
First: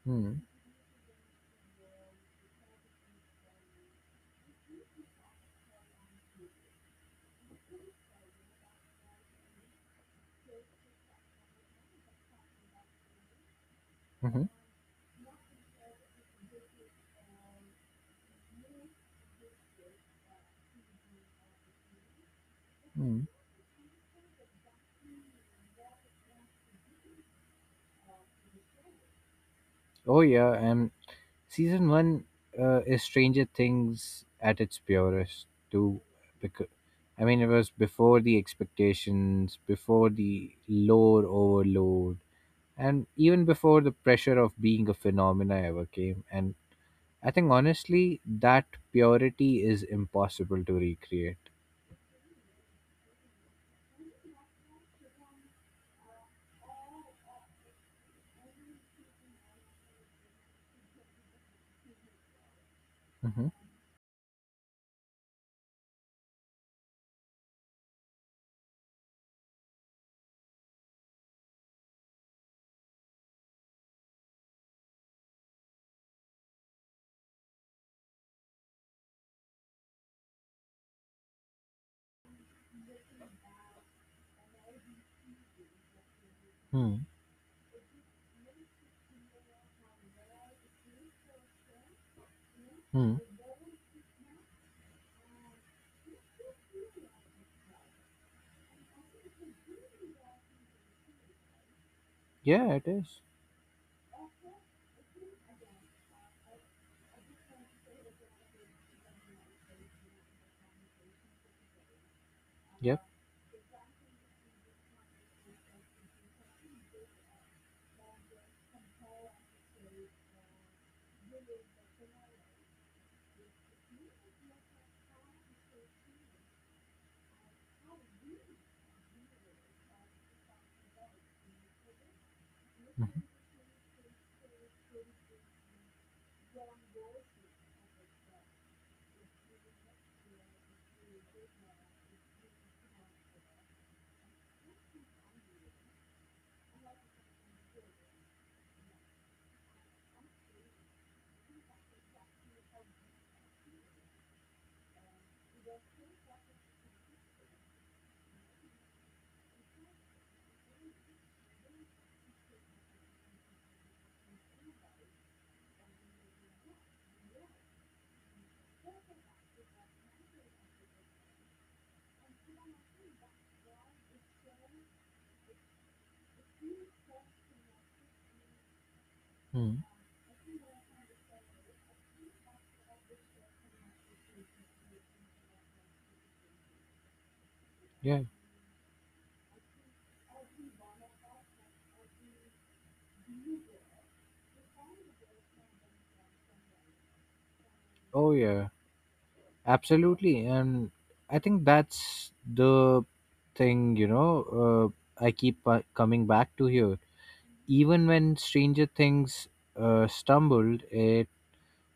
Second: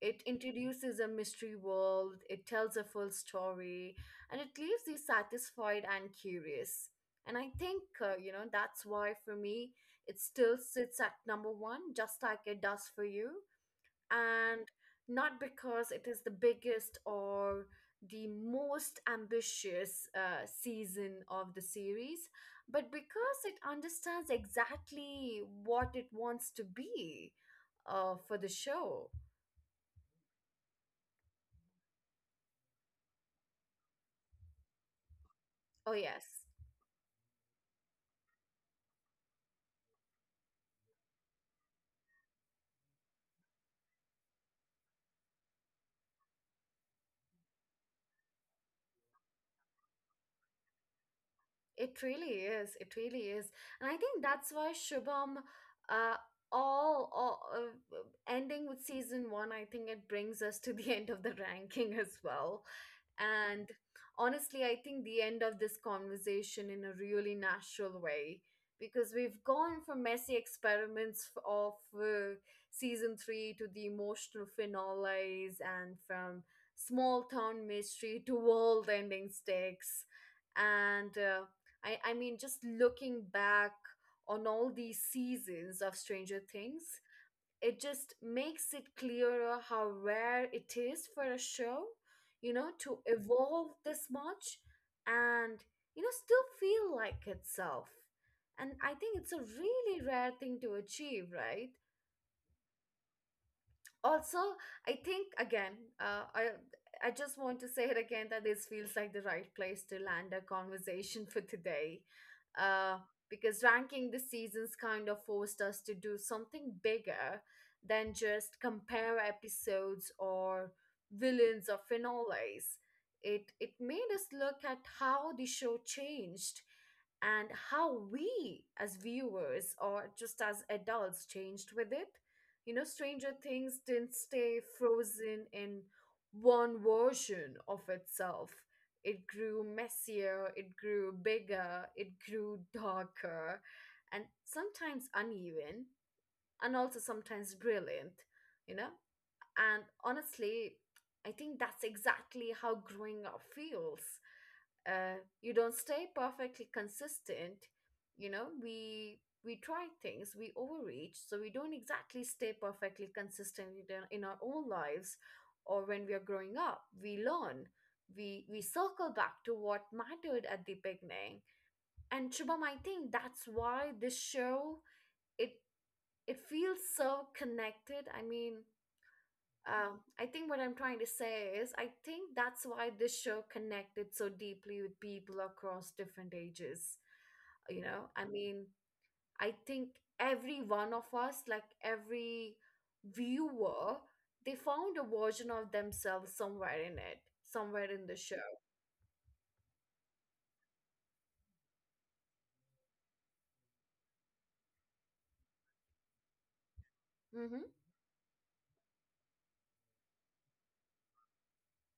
S1: It
S2: Hmm.
S1: introduces a mystery world, it tells a full story, and it leaves you satisfied and curious. And I think, you know, that's why for me, it still sits at number one, just like it does for you
S2: Mm-hmm.
S1: and not because it is the biggest or the most ambitious season of the series, but
S2: Hmm.
S1: because it understands exactly what it wants to be for the show.
S2: Oh yeah, and season one is Stranger Things at its purest
S1: Oh,
S2: too.
S1: yes.
S2: Because I mean, it was before the expectations, before the lore overload, and even before the pressure of being a phenomena ever came. And I think honestly, that purity is impossible to recreate.
S1: It really is. It really is. And I think that's why Shubham, uh, all ending with season one, I think it brings us to the end of the ranking as well.
S2: Mm-hmm.
S1: And honestly, I think the end of this conversation in a really natural way because we've gone from messy experiments of season three to the emotional finales and from small town mystery to world ending stakes and I mean, just looking back on all these seasons of Stranger
S2: Mm-hmm.
S1: Things, it just makes it clearer how rare it is for a show, you know, to evolve this much and, you know, still feel like itself. And I think it's a really rare thing to achieve, right?
S2: Yeah, it is.
S1: Also, I think again, uh, i I just want to say it again that this feels like the right place to land a conversation for today,
S2: Yep.
S1: uh, because ranking the seasons kind of forced us to do something bigger than just compare episodes or villains or finales. It made us look at how the show changed and how we as viewers or just as adults changed with it. You know,
S2: Mm-hmm.
S1: Stranger Things didn't stay frozen in one version of itself. It grew messier, it grew bigger, it grew darker, and sometimes uneven, and also sometimes brilliant, you know? And honestly, I think that's exactly how growing up feels. You don't stay perfectly consistent. You know, we try things, we overreach, so we don't exactly stay perfectly consistent in our own lives, or when we are growing up we learn, we circle back to what mattered at the beginning. And Shubham, I think that's why this show it it feels so connected. I mean,
S2: Hmm.
S1: I think what I'm trying to say is, I think that's why this show connected so deeply with people across different ages. You know,
S2: Yeah.
S1: I mean, I think every one of us, like every viewer, they found a version of themselves somewhere in it, somewhere in the
S2: Oh
S1: show.
S2: yeah. Absolutely. And I think that's the thing, you know, I keep coming back to here.
S1: Mm-hmm.
S2: Even when Stranger Things stumbled, it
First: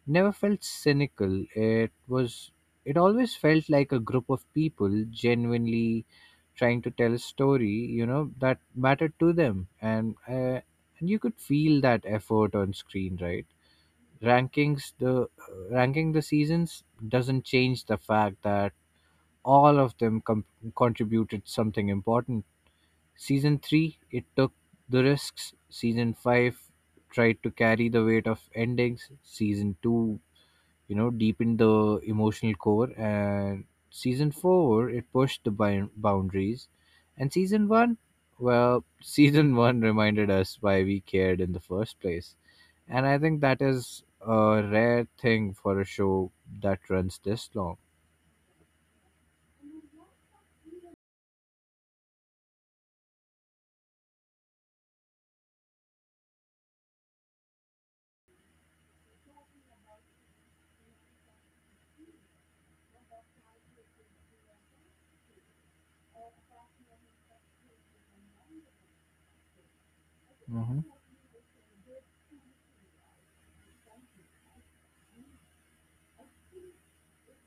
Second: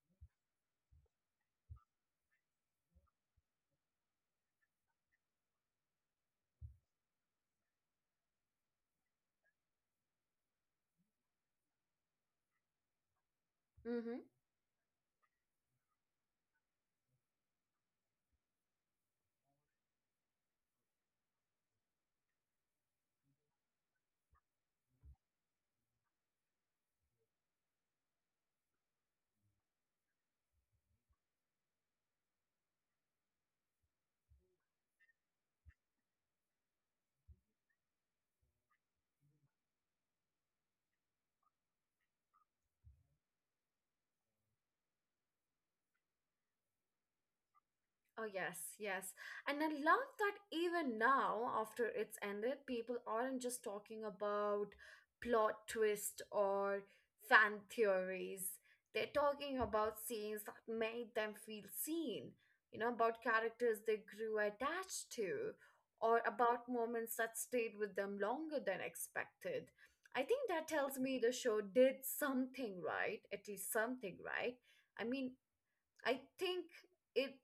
S2: never felt cynical. It always felt like a group of people genuinely trying to tell a story, you know, that mattered to them. And you could feel that effort on screen, right?
S1: Mm-hmm.
S2: Rankings, the uh, ranking the seasons doesn't change the fact that all of them contributed something important. Season 3, it took the risks. Season 5 tried to carry the weight of endings. Season 2, you know, deepened the emotional core. And season 4, it pushed the boundaries. And season 1, well, season 1 reminded us why we cared in the first place. And I think that is a rare thing for a show that runs this long.
S1: Oh, yes, yes. And I love that even now, after it's ended, people aren't just talking about plot twist or fan theories. They're talking about scenes that made them feel seen, you know, about characters they grew attached to, or about moments that stayed with them longer than expected. I think that
S2: Mhm.
S1: tells me the show did something right, at least something right. I mean, I think it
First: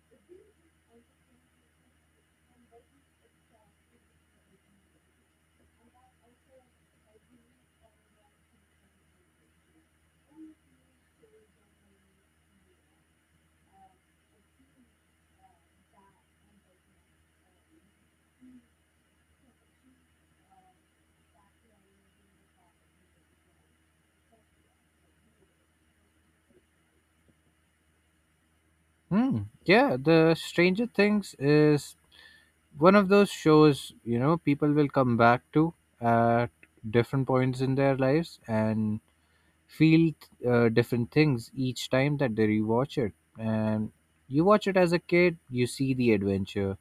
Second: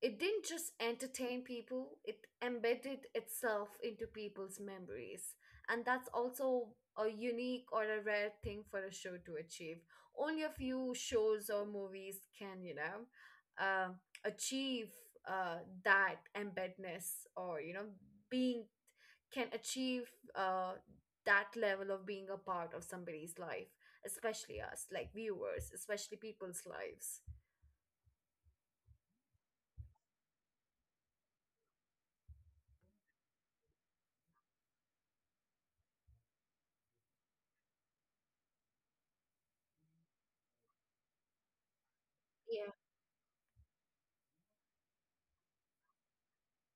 S1: it didn't just entertain people, it embedded itself into people's memories. And that's also a unique or a rare thing for a show to achieve. Only a few shows or movies can, you know, uh, achieve uh, that embedness or, you know, being can achieve uh, that level of being a part of somebody's life, especially us, like viewers, especially people's lives.
S2: Hmm. Yeah, the Stranger Things is one of those shows, you know, people will come back to at different points in their lives and feel different things each time that they rewatch it. And you watch it as a kid, you see the adventure.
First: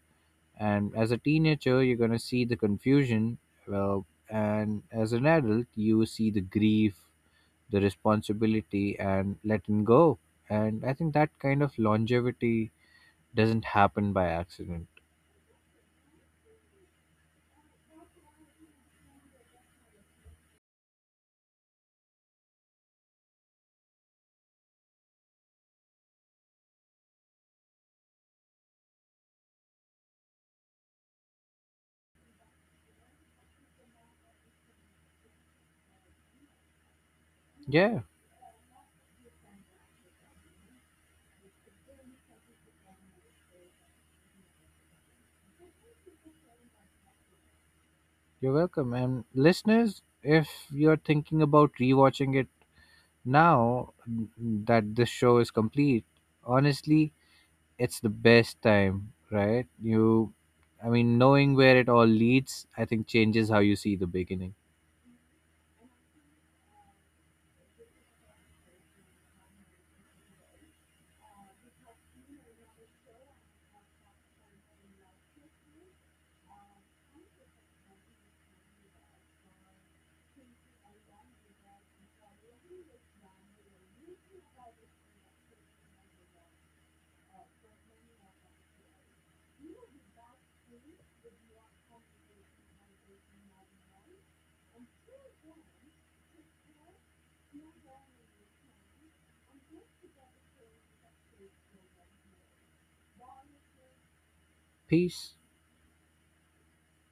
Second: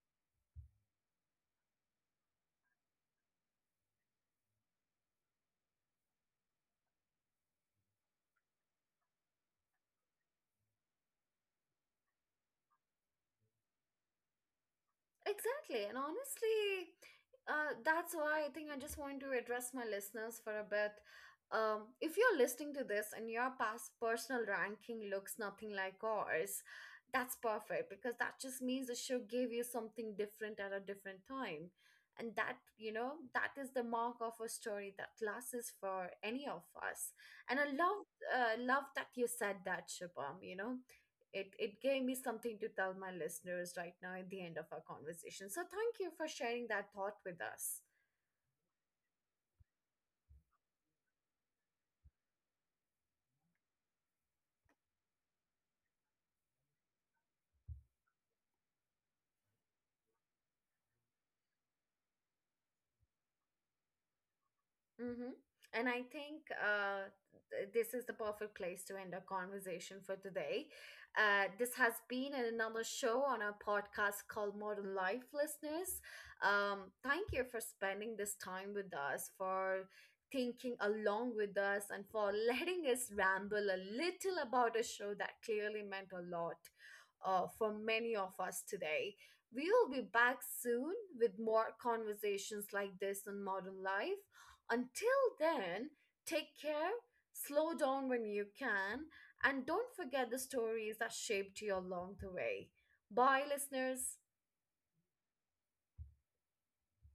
S2: And as a teenager, you're going to see the confusion. Well, and as an adult, you see the grief, the responsibility, and letting go. And I think that kind of longevity doesn't happen by accident.
S1: Exactly. And honestly, that's why I think I just want to address my listeners for a bit. If you're listening to this and your past personal ranking looks nothing like ours, that's perfect because that just means the show gave you something different at a different time. And that, you know, that is the mark of a story that lasts for any of us. And I
S2: Yeah,
S1: love, love that you said that, Shubham. You know, it gave me something to tell my listeners right now at the end of our conversation, so thank you for sharing that thought with us.
S2: you're welcome. And listeners, if you're thinking about rewatching it now that this show is complete, honestly, it's the best time, right? You, I mean, knowing where it all leads, I think changes how you see the beginning.
S1: Mm-hmm. And I think this is the perfect place to end our conversation for today. This has been another show on our podcast called Modern Life Listeners. Thank you for spending this time with us, for thinking along with us, and for letting us ramble a little about a show that clearly meant a lot for many of us today. We will be back soon with more conversations like this on modern life. Until then, take care, slow down when you can, and don't forget the stories that shaped you along the way. Bye, listeners.
S2: Peace.